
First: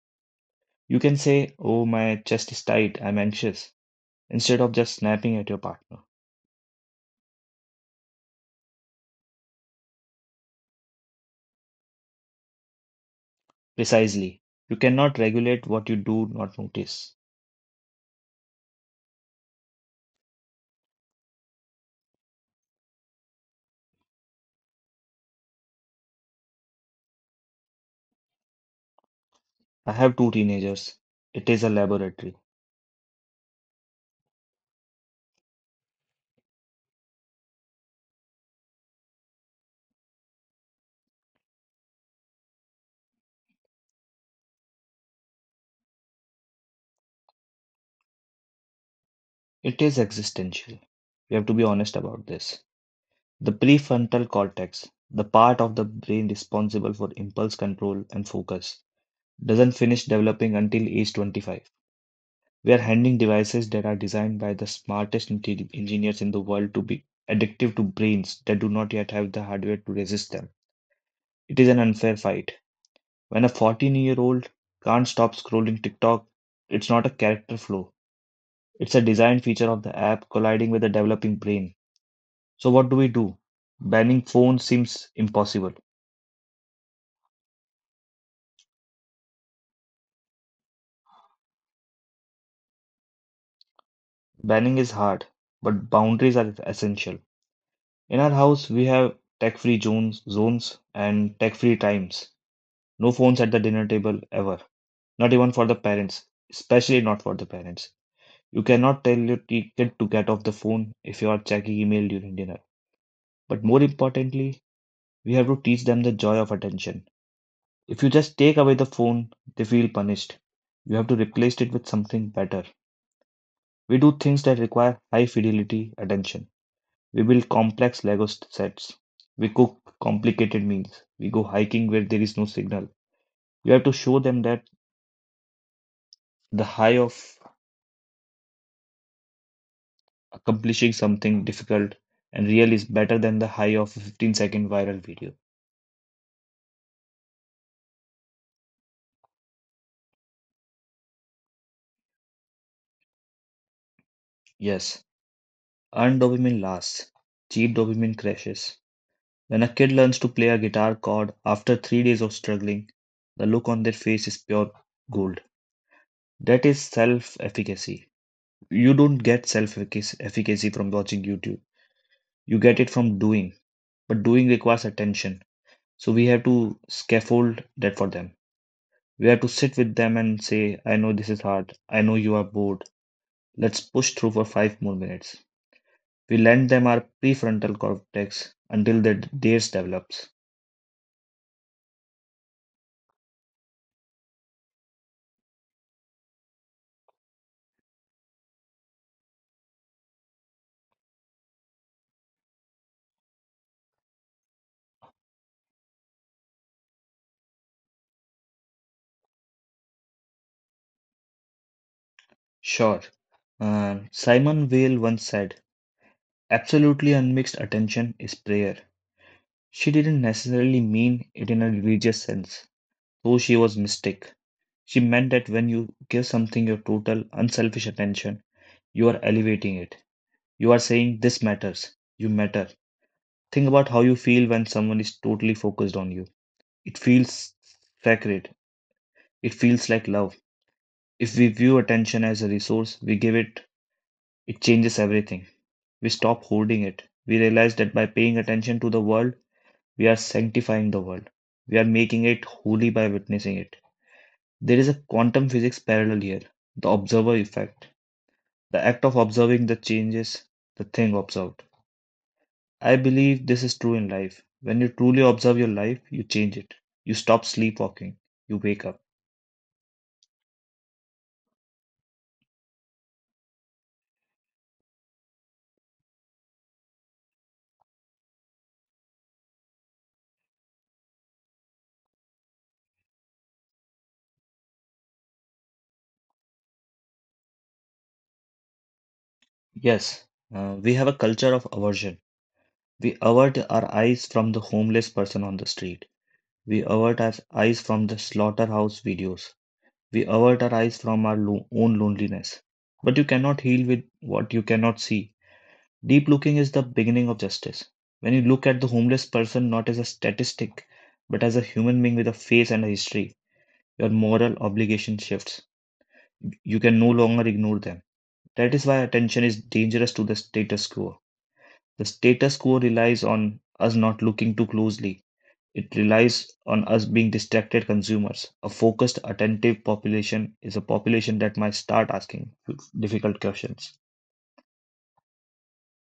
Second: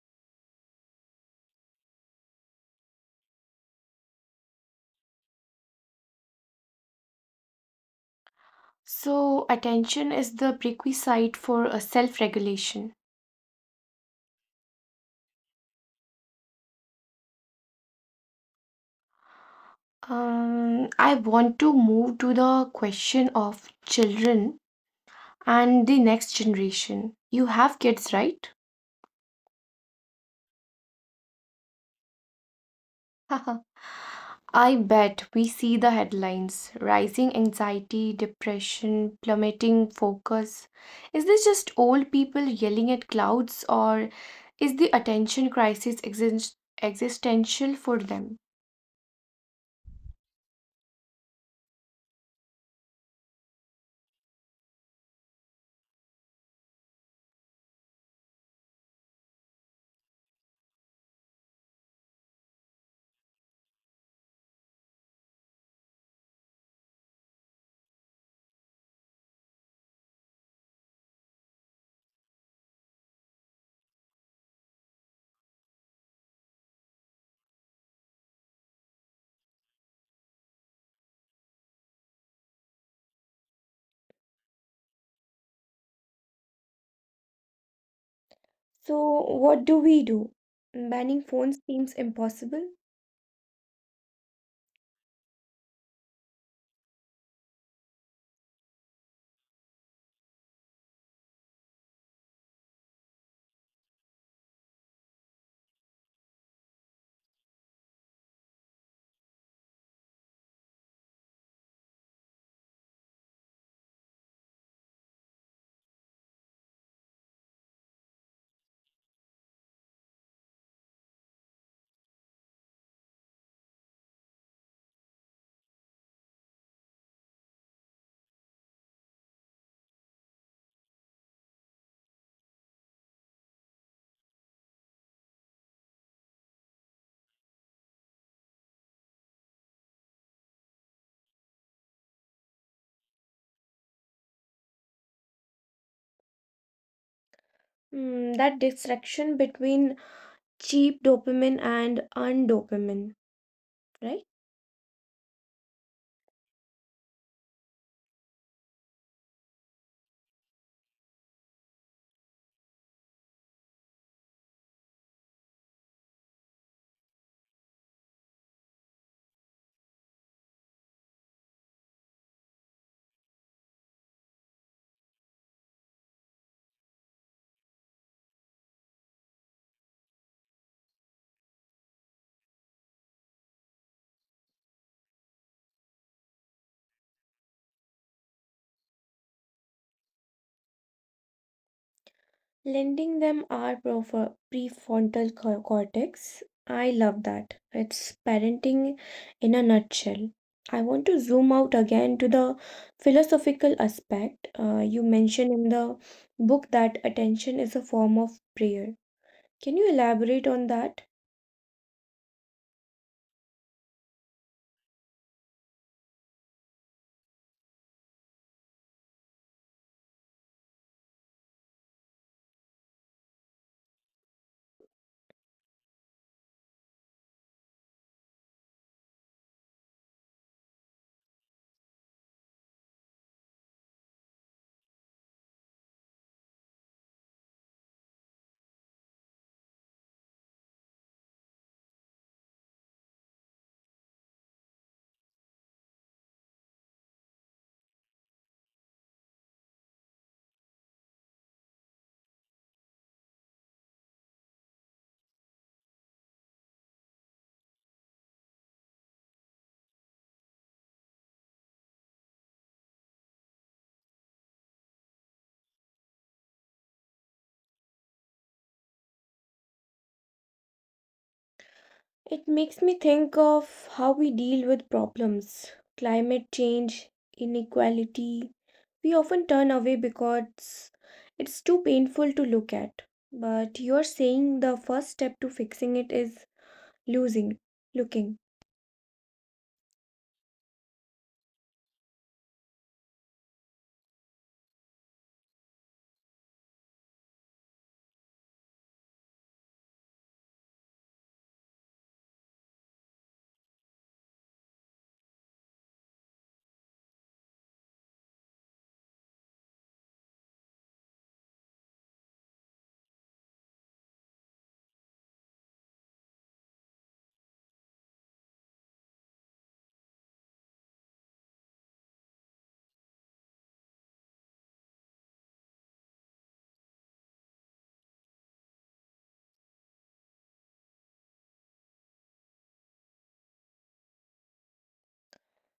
[SPEAKER 2] You can say, "Oh, my chest is tight. I'm anxious." Instead of just snapping at your partner.
[SPEAKER 1] So, attention is the prerequisite for a self-regulation.
[SPEAKER 2] Precisely. You cannot regulate what you do not notice.
[SPEAKER 1] I want to move to the question of children and the next generation. You have kids, right?
[SPEAKER 2] I have two teenagers. It is a laboratory.
[SPEAKER 1] I bet we see the headlines rising anxiety, depression, plummeting focus. Is this just old people yelling at clouds, or is the attention crisis existential for them?
[SPEAKER 2] It is existential. We have to be honest about this. The prefrontal cortex, the part of the brain responsible for impulse control and focus, doesn't finish developing until age 25. We are handing devices that are designed by the smartest engineers in the world to be addictive to brains that do not yet have the hardware to resist them. It is an unfair fight. When a 14-year-old can't stop scrolling TikTok, it's not a character flaw. It's a design feature of the app colliding with a developing brain. So, what do we do? Banning phones seems impossible.
[SPEAKER 1] So, what do we do? Banning phones seems impossible.
[SPEAKER 2] Banning is hard, but boundaries are essential. In our house, we have tech free zones and tech free times. No phones at the dinner table ever, not even for the parents, especially not for the parents. You cannot tell your kid to get off the phone if you are checking email during dinner. But more importantly, we have to teach them the joy of attention. If you just take away the phone, they feel punished. You have to replace it with something better. We do things that require high fidelity attention. We build complex sets. We cook complicated meals. We go hiking where there is no signal. You have to show them that the high of accomplishing something difficult and real is better than the high of a 15-second viral video.
[SPEAKER 1] Hmm, that distinction between cheap dopamine and undopamine, right?
[SPEAKER 2] Yes, earned dopamine lasts, cheap dopamine crashes. When a kid learns to play a guitar chord after 3 days of struggling, the look on their face is pure gold. That is self efficacy. You don't get self efficacy from watching YouTube, you get it from doing. But doing requires attention. So we have to scaffold that for them. We have to sit with them and say, I know this is hard. I know you are bored. Let's push through for 5 more minutes. We lend them our prefrontal cortex until theirs develops.
[SPEAKER 1] Lending them our prefrontal cortex. I love that. It's parenting in a nutshell. I want to zoom out again to the philosophical aspect. You mentioned in the book that attention is a form of prayer. Can you elaborate on that?
[SPEAKER 2] Sure. And Simon Weil once said, absolutely unmixed attention is prayer. She didn't necessarily mean it in a religious sense, though she was mystic. She meant that when you give something your total, unselfish attention, you are elevating it. You are saying, This matters. You matter. Think about how you feel when someone is totally focused on you. It feels sacred. It feels like love. If we view attention as a resource, we give it, it changes everything. We stop holding it. We realize that by paying attention to the world, we are sanctifying the world. We are making it holy by witnessing it. There is a quantum physics parallel here, the observer effect, the act of observing that changes the thing observed. I believe this is true in life. When you truly observe your life, you change it. You stop sleepwalking, you wake up.
[SPEAKER 1] It makes me think of how we deal with problems, climate change, inequality. We often turn away because it's too painful to look at. But you're saying the first step to fixing it is losing, looking.
[SPEAKER 2] Yes, we have a culture of aversion. We avert our eyes from the homeless person on the street. We avert our eyes from the slaughterhouse videos. We avert our eyes from our own loneliness. But you cannot heal with what you cannot see. Deep looking is the beginning of justice. When you look at the homeless person not as a statistic, but as a human being with a face and a history, your moral obligation shifts. You can no longer ignore them. That is why attention is dangerous to the status quo. The status quo relies on us not looking too closely; it relies on us being distracted consumers. A focused, attentive population is a population that might start asking difficult questions.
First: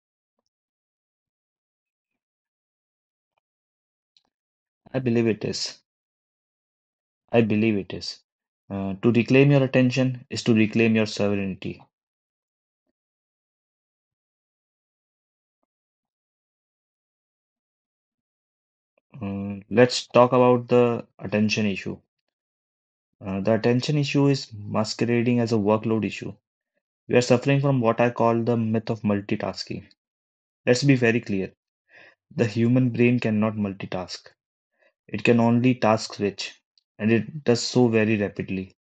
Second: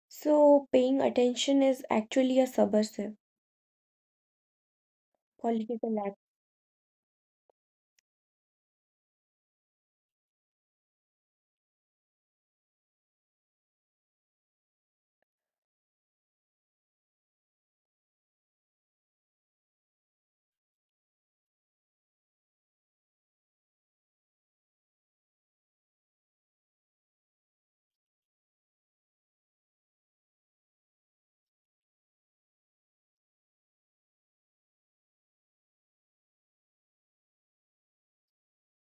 [SPEAKER 1] So paying attention is actually a subversive
[SPEAKER 2] I believe it is.
[SPEAKER 1] political act.
[SPEAKER 2] I believe it is. To reclaim your attention is to reclaim your sovereignty. Let's talk about the attention issue. The attention issue is masquerading as a workload issue. We are suffering from what I call the myth of multitasking. Let's be very clear: the human brain cannot multitask. It can only task switch, and it does so very rapidly.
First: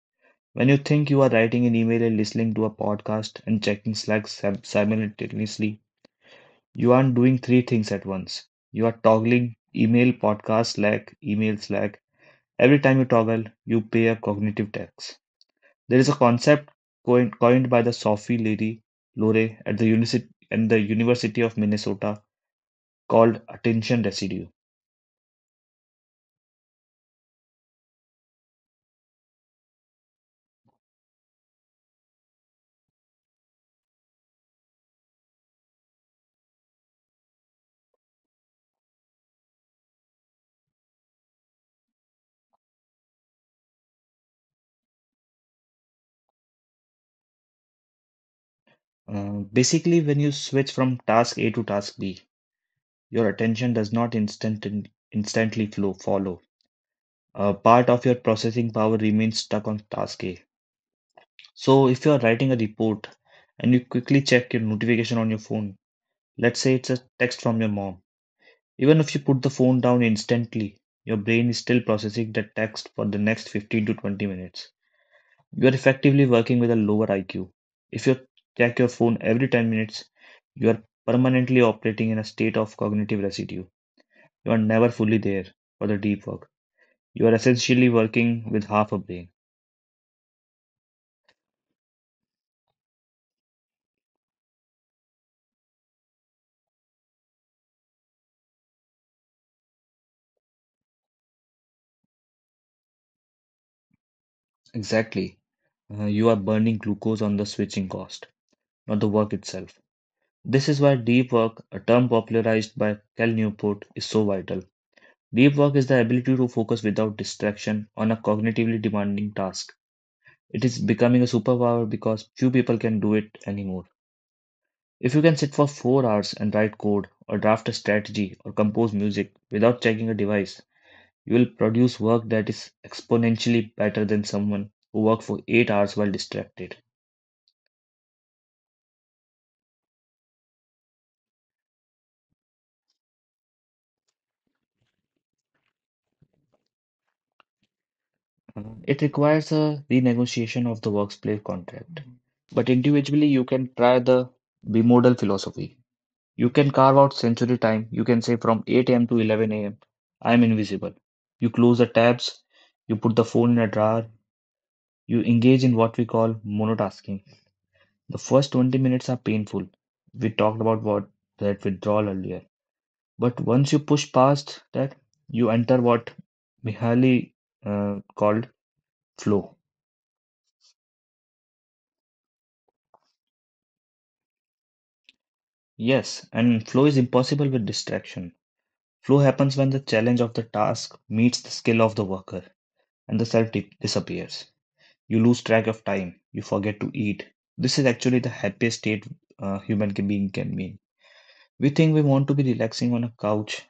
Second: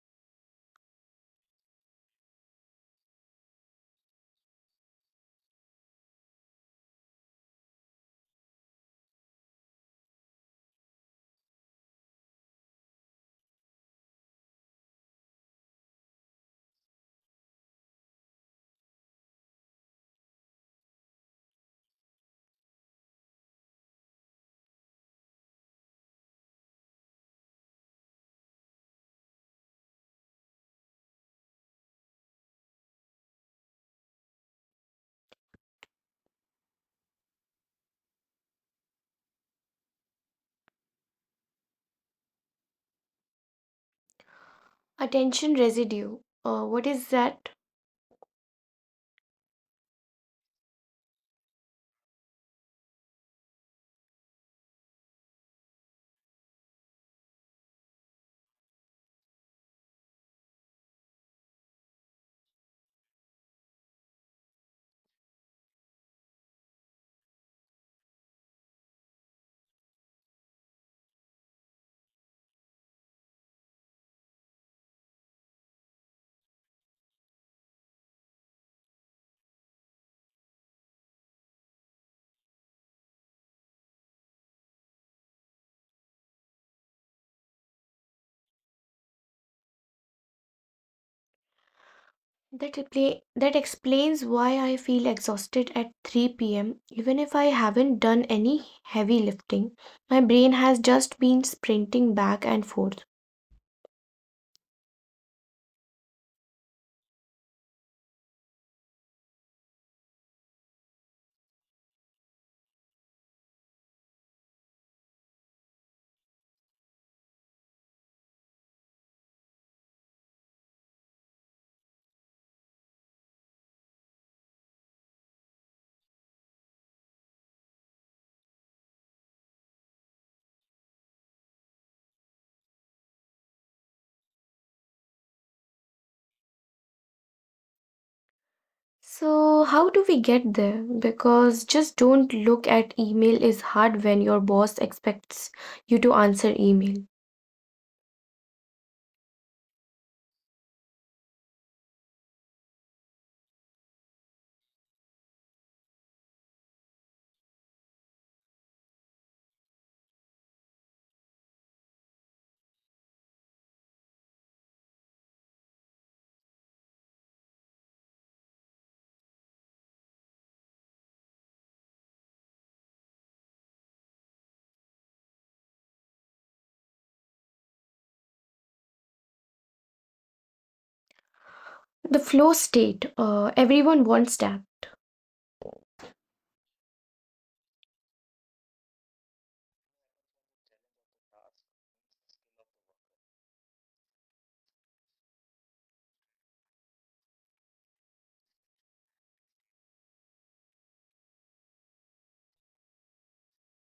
[SPEAKER 2] When you think you are writing an email and listening to a podcast and checking Slack simultaneously, you aren't doing three things at once. You are toggling email, podcast, Slack, email, Slack. Every time you toggle, you pay a cognitive tax. There is a concept coined by the Sophie Leary Lore at the, unici- and the University of Minnesota called attention residue.
[SPEAKER 1] Attention residue. What is that?
[SPEAKER 2] Basically, when you switch from task A to task B, your attention does not instantly flow follow. A part of your processing power remains stuck on task A. So if you are writing a report and you quickly check your notification on your phone, let's say it's a text from your mom. Even if you put the phone down instantly, your brain is still processing that text for the next 15 to 20 minutes. You are effectively working with a lower IQ. If you check your phone every 10 minutes, you are permanently operating in a state of cognitive residue. You are never fully there for the deep work. You are essentially working with half a brain.
[SPEAKER 1] That repla That explains why I feel exhausted at 3 p.m. Even if I haven't done any heavy lifting, my brain has just been sprinting back and forth.
[SPEAKER 2] Exactly. You are burning glucose on the switching cost, not the work itself. This is why deep work, a term popularized by Cal Newport, is so vital. Deep work is the ability to focus without distraction on a cognitively demanding task. It is becoming a superpower because few people can do it anymore. If you can sit for 4 hours and write code, or draft a strategy, or compose music without checking a device, you will produce work that is exponentially better than someone who worked for 8 hours while distracted.
[SPEAKER 1] So, how do we get there? Because just don't look at email is hard when your boss expects you to answer email.
[SPEAKER 2] It requires a renegotiation of the workplace contract. But individually, you can try the bimodal philosophy. You can carve out sensory time. You can say from 8 a.m. to 11 a.m., I am invisible. You close the tabs, you put the phone in a drawer, you engage in what we call monotasking. The first 20 minutes are painful. We talked about what that withdrawal earlier. But once you push past that, you enter what Mihaly called flow.
[SPEAKER 1] The flow state, everyone wants that.
[SPEAKER 2] Yes, and flow is impossible with distraction. Flow happens when the challenge of the task meets the skill of the worker and the self disappears. You lose track of time, you forget to eat. This is actually the happiest state human being can be. We think we want to be relaxing on a couch,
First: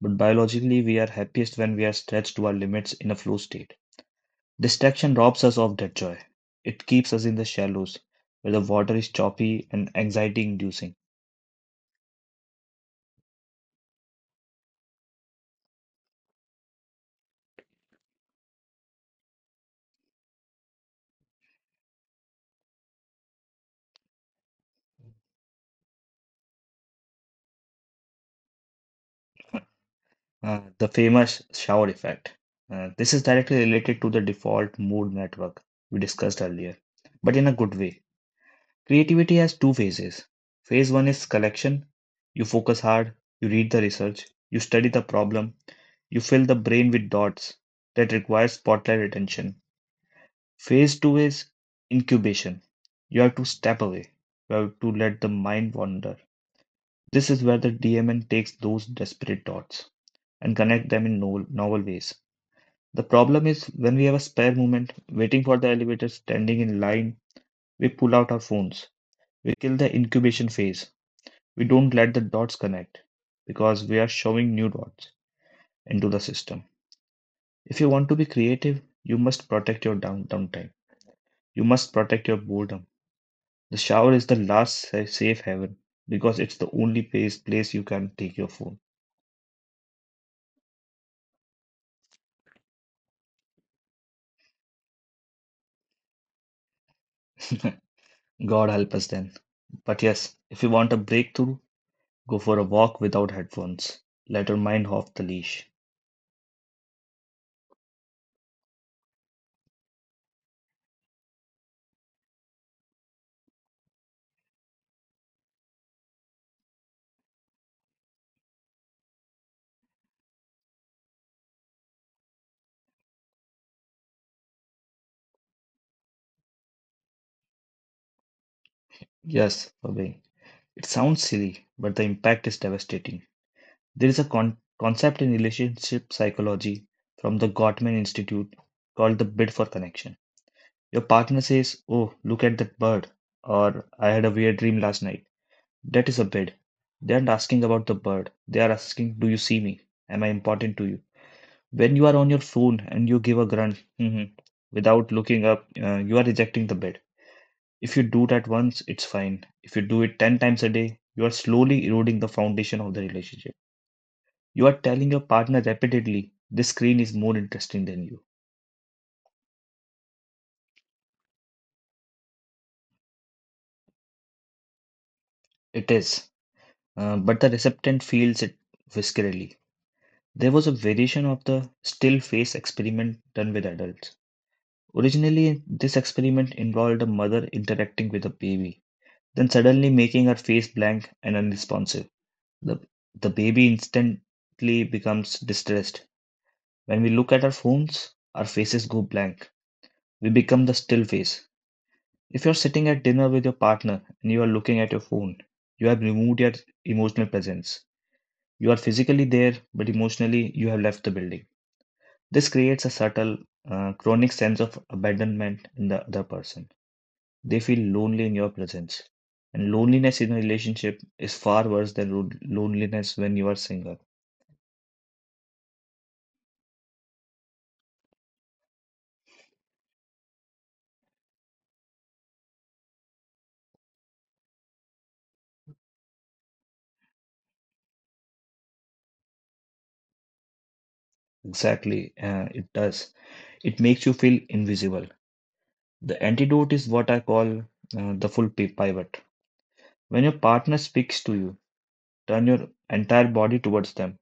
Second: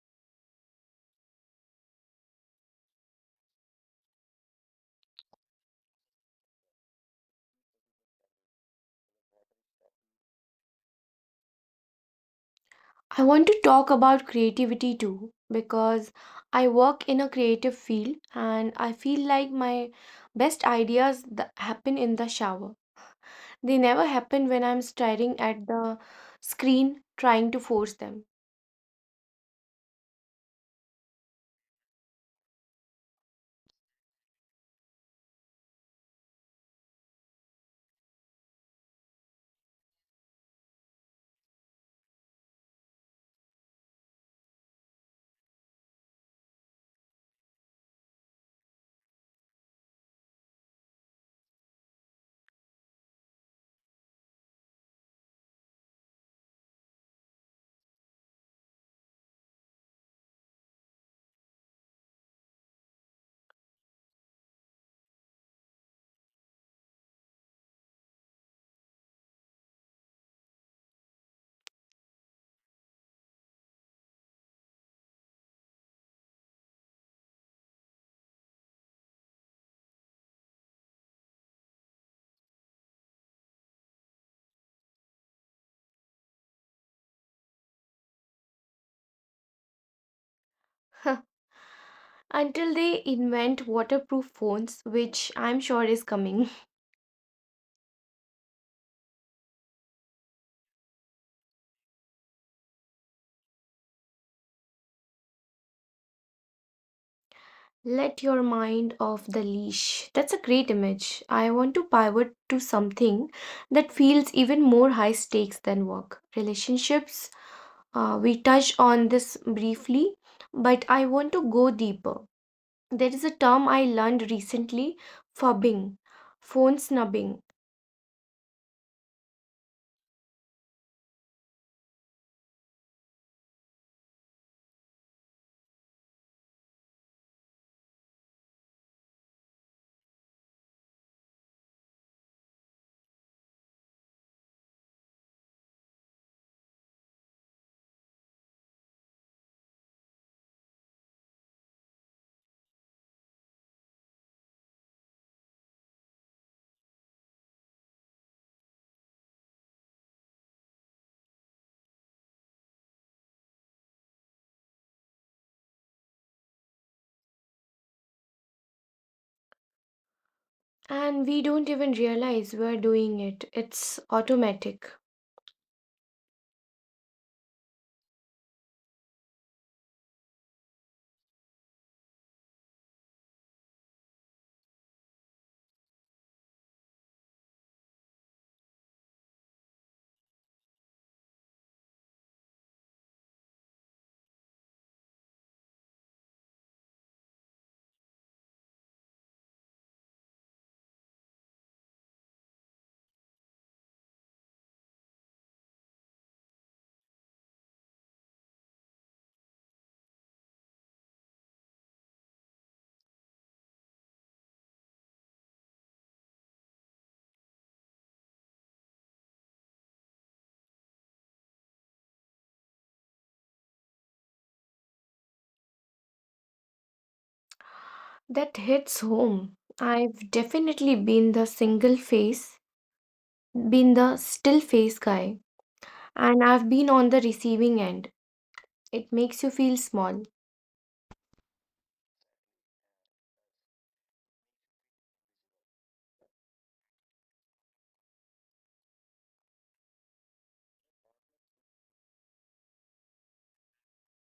[SPEAKER 2] but biologically we are happiest when we are stretched to our limits in a flow state. Distraction robs us of that joy. It keeps us in the shallows where the water is choppy and anxiety inducing.
[SPEAKER 1] I want to talk about creativity too because I work in a creative field and I feel like my best ideas happen in the shower. They never happen when I'm staring at the screen trying to force them.
[SPEAKER 2] The famous shower effect. This is directly related to the default mode network we discussed earlier, but in a good way. Creativity has two phases. Phase one is collection. You focus hard, you read the research, you study the problem, you fill the brain with dots that require spotlight attention. Phase two is incubation. You have to step away. You have to let the mind wander. This is where the DMN takes those desperate thoughts and connect them in novel ways. The problem is when we have a spare moment, waiting for the elevator, standing in line, we pull out our phones. We kill the incubation phase. We don't let the dots connect because we are showing new dots into the system. If you want to be creative, you must protect your downtime. You must protect your boredom. The shower is the last safe haven because it's the only place you can take your phone.
[SPEAKER 1] Until they invent waterproof phones, which I'm sure is coming.
[SPEAKER 2] God help us then. But yes, if you want a breakthrough, go for a walk without headphones. Let your mind off the leash.
[SPEAKER 1] Let your mind off the leash. That's a great image. I want to pivot to something that feels even more high stakes than work. Relationships, we touched on this briefly, but I want to go deeper. There is a term I learned recently, fubbing, phone snubbing,
[SPEAKER 2] Yes, Fabian. It sounds silly, but the impact is devastating. There is a concept in relationship psychology from the Gottman Institute called the bid for connection. Your partner says, "Oh, look at that bird," or "I had a weird dream last night." That is a bid. They aren't asking about the bird. They are asking, do you see me? Am I important to you? When you are on your phone and you give a grunt "Mhm," without looking up, you are rejecting the bid. If you do that once, it's fine. If you do it 10 times a day, you are slowly eroding the foundation of the relationship. You are telling your partner repeatedly, this screen is more interesting than you.
[SPEAKER 1] and we don't even realize we're doing it. It's automatic.
[SPEAKER 2] It is, but the recipient feels it viscerally. There was a variation of the still face experiment done with adults. Originally, this experiment involved a mother interacting with a baby, then suddenly making her face blank and unresponsive. The, the baby instantly becomes distressed. When we look at our phones, our faces go blank. We become the still face. If you're sitting at dinner with your partner and you are looking at your phone, you have removed your emotional presence. You are physically there, but emotionally, you have left the building. This creates a subtle, chronic sense of abandonment in the other person. They feel lonely in your presence. And loneliness in a relationship is far worse than loneliness when you are single.
[SPEAKER 1] That hits home. I've definitely been the single face, been the still face guy and I've been on the receiving end. It makes you feel small.
[SPEAKER 2] Exactly, it does. It makes you feel invisible. The antidote is what I call the full pivot. When your partner speaks to you, turn your entire body towards them.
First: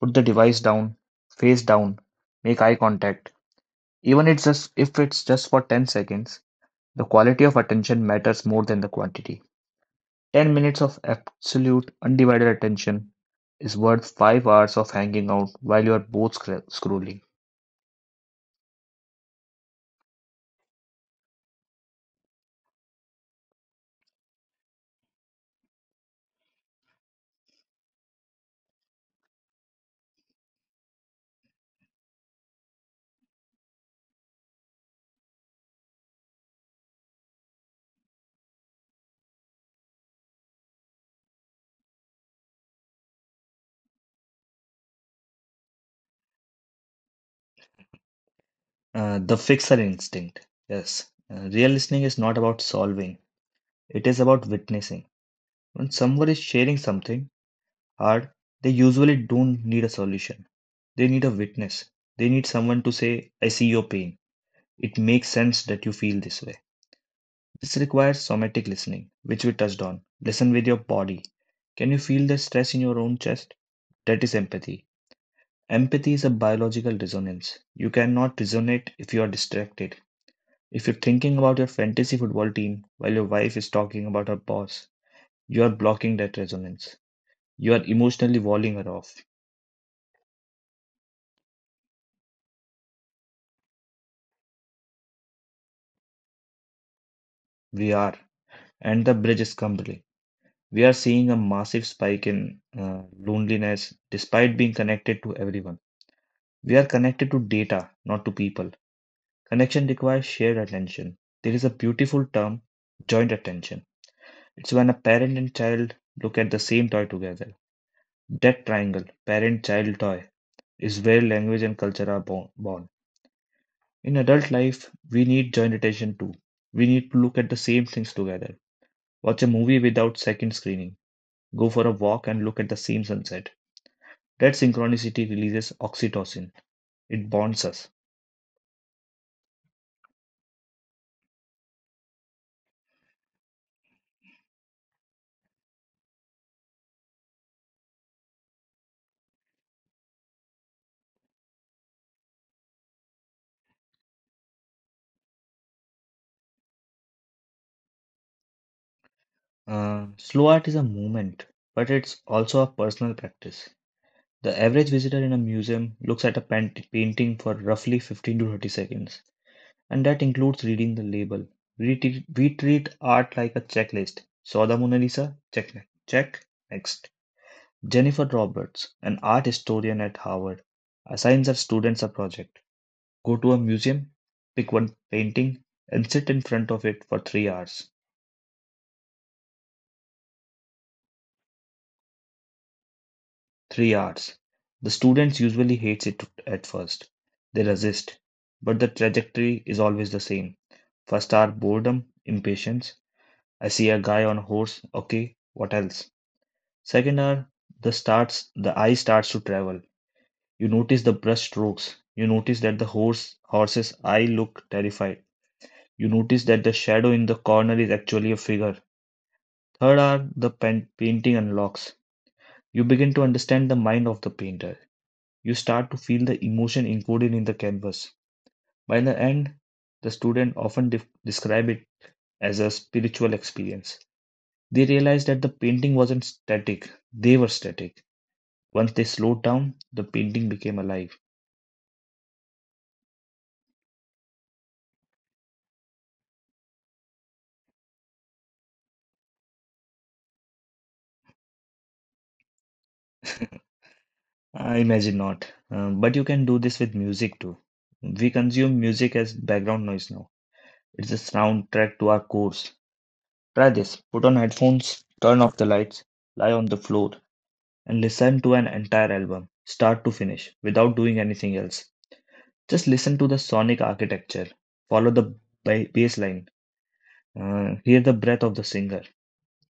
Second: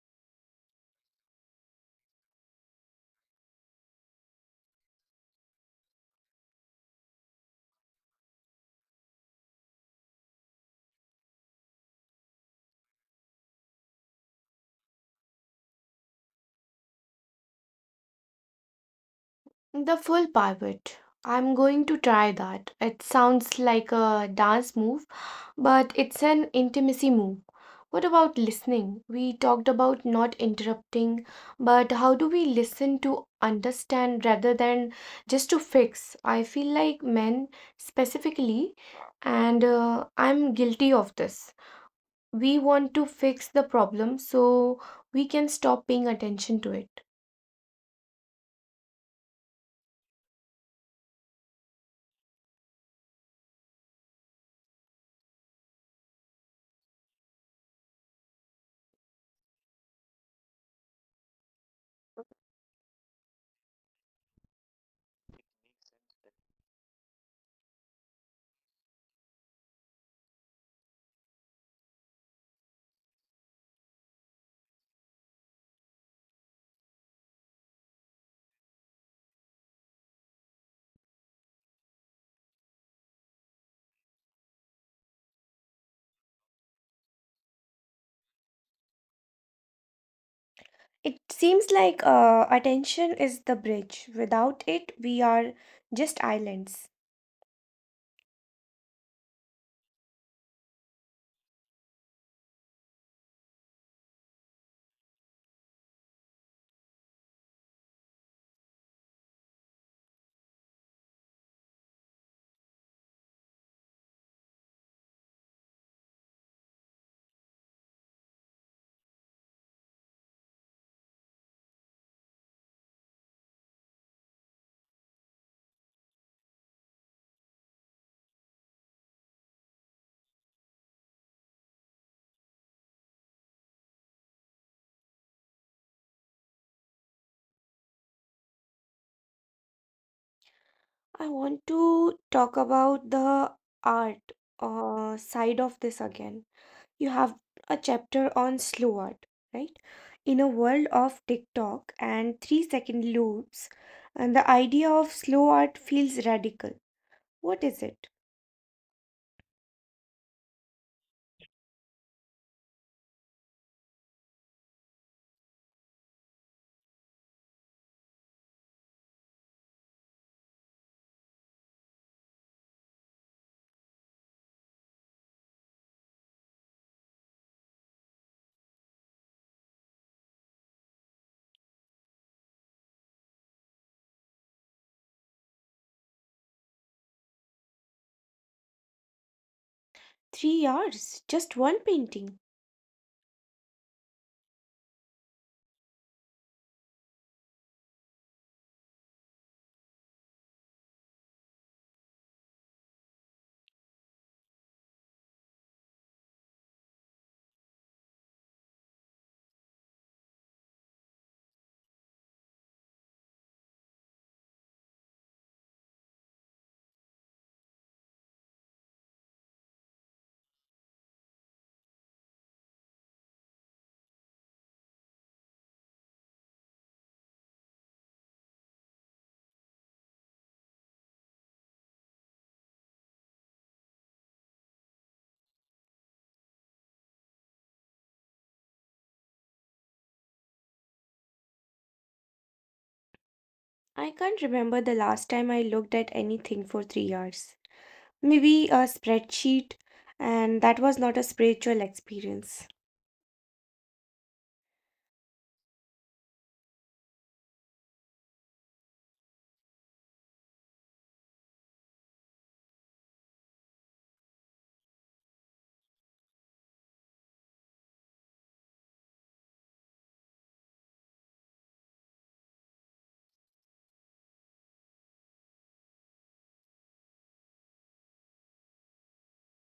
[SPEAKER 2] Put the device down, face down, make eye contact. Even it's just if it's just for 10 seconds, the quality of attention matters more than the quantity. 10 minutes of absolute undivided attention is worth 5 hours of hanging out while you are both scrolling.
[SPEAKER 1] The full pivot. I'm going to try that. It sounds like a dance move, but it's an intimacy move. What about listening? We talked about not interrupting, but how do we listen to understand rather than just to fix? I feel like men specifically, and I'm guilty of this. We want to fix the problem so we can stop paying attention to it.
[SPEAKER 2] The fixer instinct. Yes. Real listening is not about solving, it is about witnessing. When someone is sharing something hard, they usually don't need a solution. They need a witness. They need someone to say, I see your pain. It makes sense that you feel this way. This requires somatic listening, which we touched on. Listen with your body. Can you feel the stress in your own chest? That is empathy. Empathy is a biological resonance. You cannot resonate if you are distracted. If you're thinking about your fantasy football team while your wife is talking about her boss, you are blocking that resonance. You are emotionally walling her off.
[SPEAKER 1] It seems like attention is the bridge. Without it, we are just islands.
[SPEAKER 2] We are. And the bridge is crumbling. We are seeing a massive spike in loneliness despite being connected to everyone. We are connected to data, not to people. Connection requires shared attention. There is a beautiful term, joint attention. It's when a parent and child look at the same toy together. That triangle, parent child toy, is where language and culture are born. In adult life, we need joint attention too. We need to look at the same things together. Watch a movie without second screening. Go for a walk and look at the same sunset. That synchronicity releases oxytocin. It bonds us.
[SPEAKER 1] I want to talk about the art side of this again. You have a chapter on slow art, right? In a world of TikTok and 3 second loops, and the idea of slow art feels radical. What is it?
[SPEAKER 2] Slow art is a movement, but it's also a personal practice. The average visitor in a museum looks at a painting for roughly 15 to 30 seconds, and that includes reading the label. We treat art like a checklist. Saw the Mona Lisa? Check. Check. Next. Jennifer Roberts, an art historian at Harvard, assigns her students a project. Go to a museum, pick one painting, and sit in front of it for 3 hours.
[SPEAKER 1] 3 hours, just one painting.
[SPEAKER 2] 3 hours. The students usually hate it at first. They resist, but the trajectory is always the same. First are boredom, impatience. I see a guy on a horse. Okay, what else? Second are the eye starts to travel. You notice the brush strokes. You notice that the horse's eye look terrified. You notice that the shadow in the corner is actually a figure. Third are painting unlocks. You begin to understand the mind of the painter. You start to feel the emotion encoded in the canvas. By the end, the student often describe it as a spiritual experience. They realized that the painting wasn't static, they were static. Once they slowed down, the painting became alive.
[SPEAKER 1] I can't remember the last time I looked at anything for 3 years. Maybe a spreadsheet, and that was not a spiritual experience.
[SPEAKER 2] I imagine not. But you can do this with music too. We consume music as background noise now. It's a soundtrack to our course. Try this. Put on headphones, turn off the lights, lie on the floor, and listen to an entire album, start to finish, without doing anything else. Just listen to the sonic architecture. Follow the bass line. Hear the breath of the singer.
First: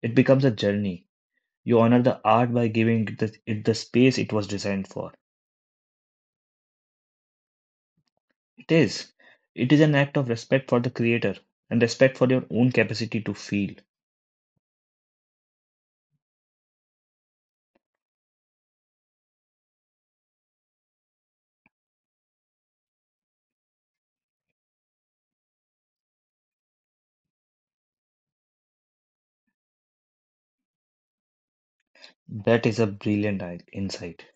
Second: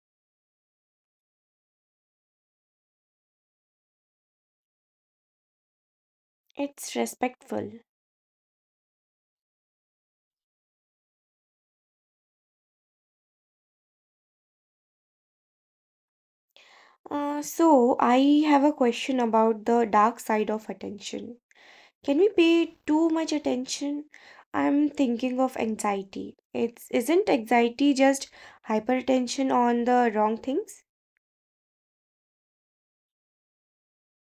[SPEAKER 2] It becomes a journey. You honor the art by giving it the space it was designed for.
[SPEAKER 1] It's respectful.
[SPEAKER 2] It is. It is an act of respect for the creator and respect for your own capacity to feel.
[SPEAKER 1] So I have a question about the dark side of attention. Can we pay too much attention? I'm thinking of anxiety. It's isn't anxiety just hypertension on the wrong things?
[SPEAKER 2] That is a brilliant insight.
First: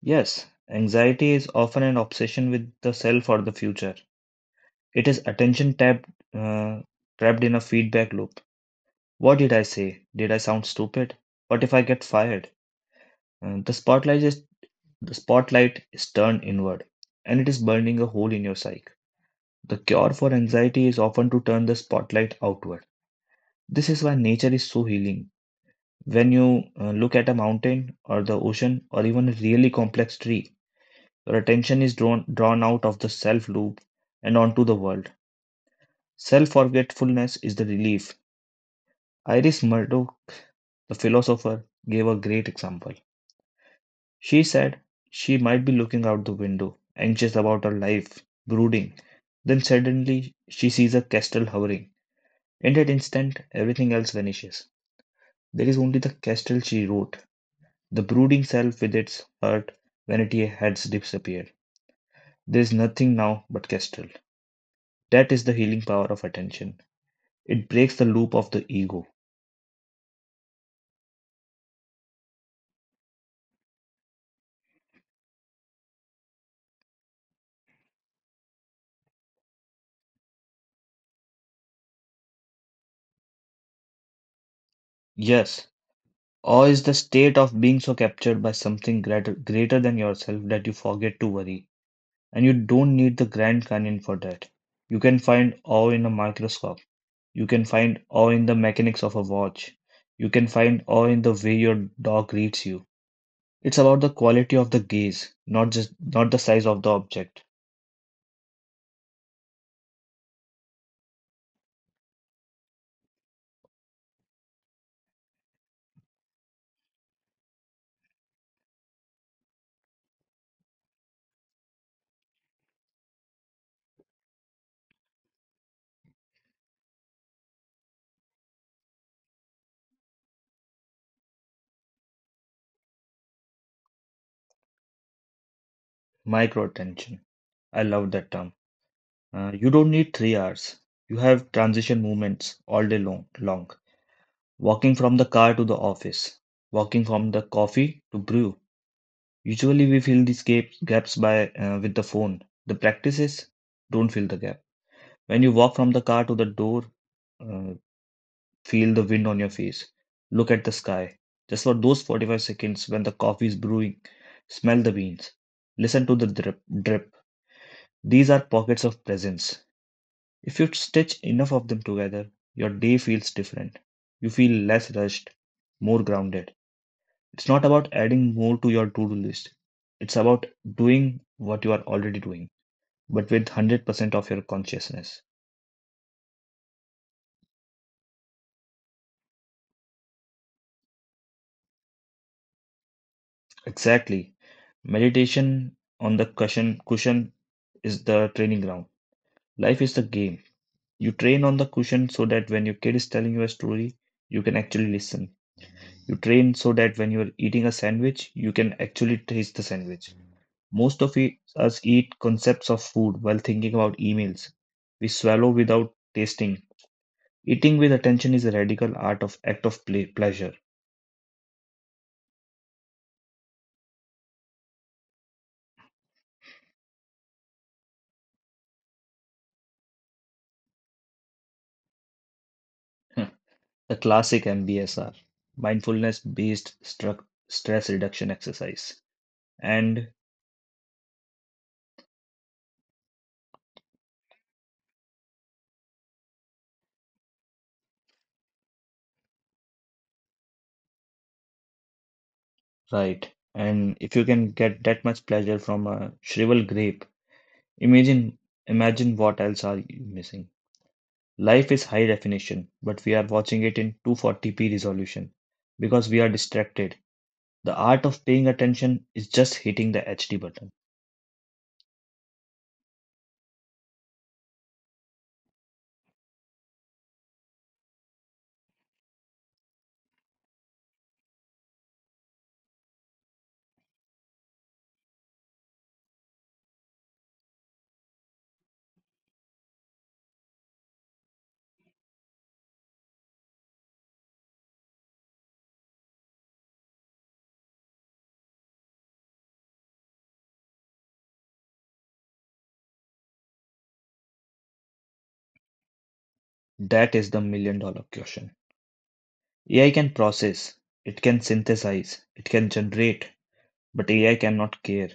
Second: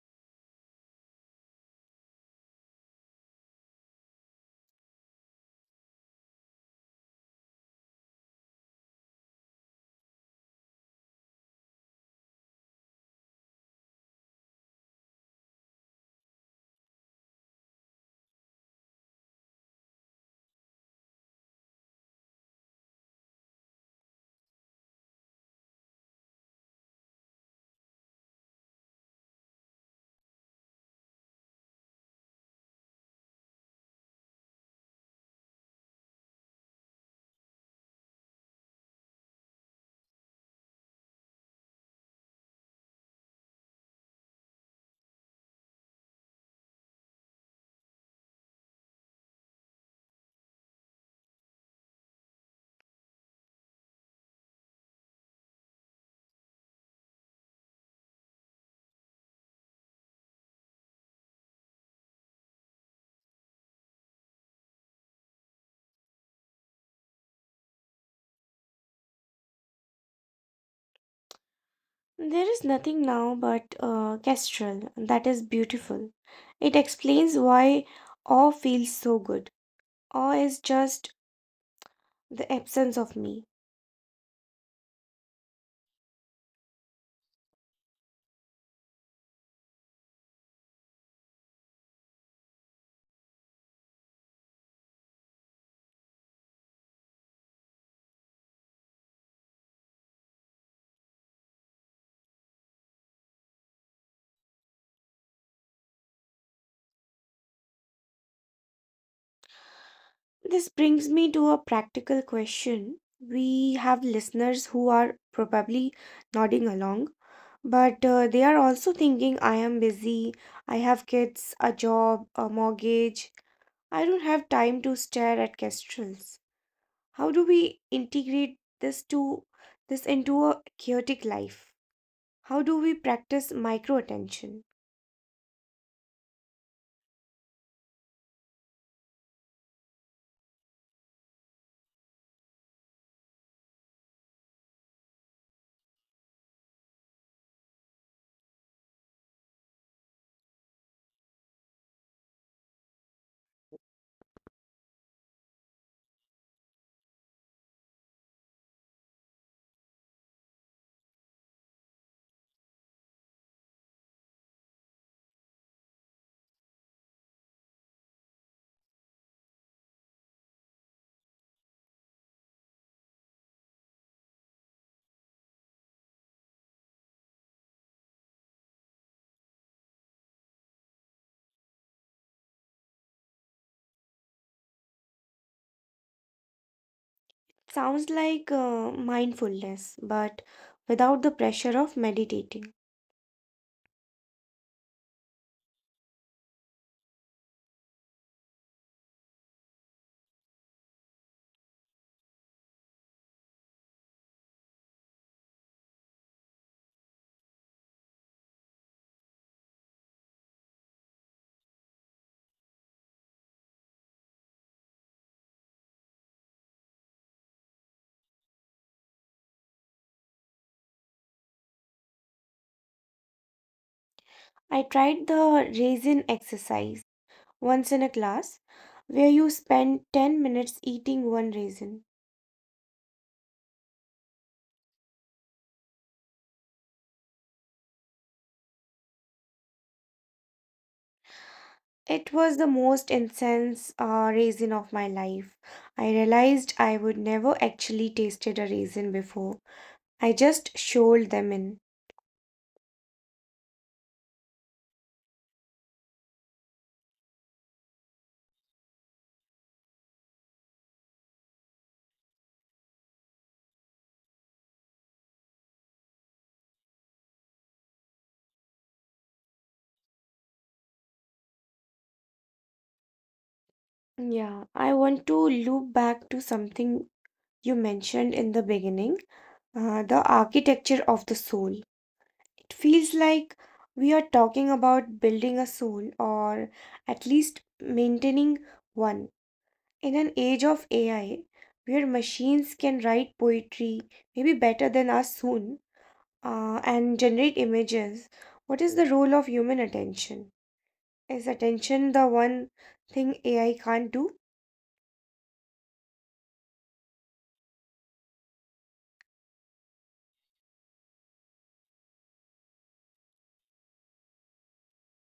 [SPEAKER 2] Yes, anxiety is often an obsession with the self or the future. It is attention trapped in a feedback loop. What did I say? Did I sound stupid? What if I get fired? Uh, the spotlight is the spotlight is turned inward, and it is burning a hole in your psyche. The cure for anxiety is often to turn the spotlight outward. This is why nature is so healing. When you look at a mountain or the ocean or even a really complex tree, your attention is drawn out of the self loop and onto the world. Self forgetfulness is the relief. Iris Murdoch, the philosopher, gave a great example. She said she might be looking out the window, anxious about her life, brooding. Then suddenly she sees a kestrel hovering. In that instant, everything else vanishes. There is only the castle, she wrote, the brooding self with its hurt, vanity has disappeared. There is nothing now but castle. That is the healing power of attention. It breaks the loop of the ego.
[SPEAKER 1] There is nothing now but kestrel. That is beautiful. It explains why awe feels so good. Awe is just the absence of me.
[SPEAKER 2] Yes, awe is the state of being so captured by something greater than yourself that you forget to worry. And you don't need the Grand Canyon for that. You can find awe in a microscope. You can find awe in the mechanics of a watch. You can find awe in the way your dog greets you. It's about the quality of the gaze, not the size of the object.
[SPEAKER 1] This brings me to a practical question. We have listeners who are probably nodding along, but they are also thinking, I am busy, I have kids, a job, a mortgage, I don't have time to stare at kestrels. How do we integrate this into a chaotic life? How do we practice micro attention?
[SPEAKER 2] Micro attention. I love that term. You don't need 3 hours. You have transition movements all day long. Walking from the car to the office, walking from the coffee to brew. Usually, we fill these gaps by with the phone. The practice is don't fill the gap. When you walk from the car to the door, uh, feel the wind on your face. Look at the sky. Just for those 45 seconds when the coffee is brewing, smell the beans. Listen to the drip. These are pockets of presence. If you stitch enough of them together, your day feels different. You feel less rushed, more grounded. It's not about adding more to your to do list, it's about doing what you are already doing, but with 100% of your consciousness.
[SPEAKER 1] Sounds like mindfulness but without the pressure of meditating.
[SPEAKER 2] Exactly. Meditation on the cushion is the training ground. Life is a game. You train on the cushion so that when your kid is telling you a story, you can actually listen. You train so that when you're eating a sandwich, you can actually taste the sandwich. Most of us eat concepts of food while thinking about emails. We swallow without tasting. Eating with attention is a radical art of act of pleasure.
[SPEAKER 1] I tried the raisin exercise once in a class where you spend 10 minutes eating one raisin.
[SPEAKER 2] Hmm. The classic MBSR, mindfulness based stress reduction exercise. And
[SPEAKER 1] It was the most intense raisin of my life. I realized I would never actually tasted a raisin before. I just shoveled them in.
[SPEAKER 2] right. And if you can get that much pleasure from a shriveled grape, imagine imagine what else are you missing. Life is high definition, but we are watching it in 240p resolution because we are distracted. The art of paying attention is just hitting the HD button.
[SPEAKER 1] Yeah, I want to loop back to something you mentioned in the beginning, the architecture of the soul. It feels like we are talking about building a soul or at least maintaining one. In an age of AI, where machines can write poetry, maybe better than us soon, and generate images, what is the role of human attention? Is attention the one thing AI can't do?
[SPEAKER 2] That is the $1 million question. AI can process, it can synthesize, it can generate, but AI cannot care.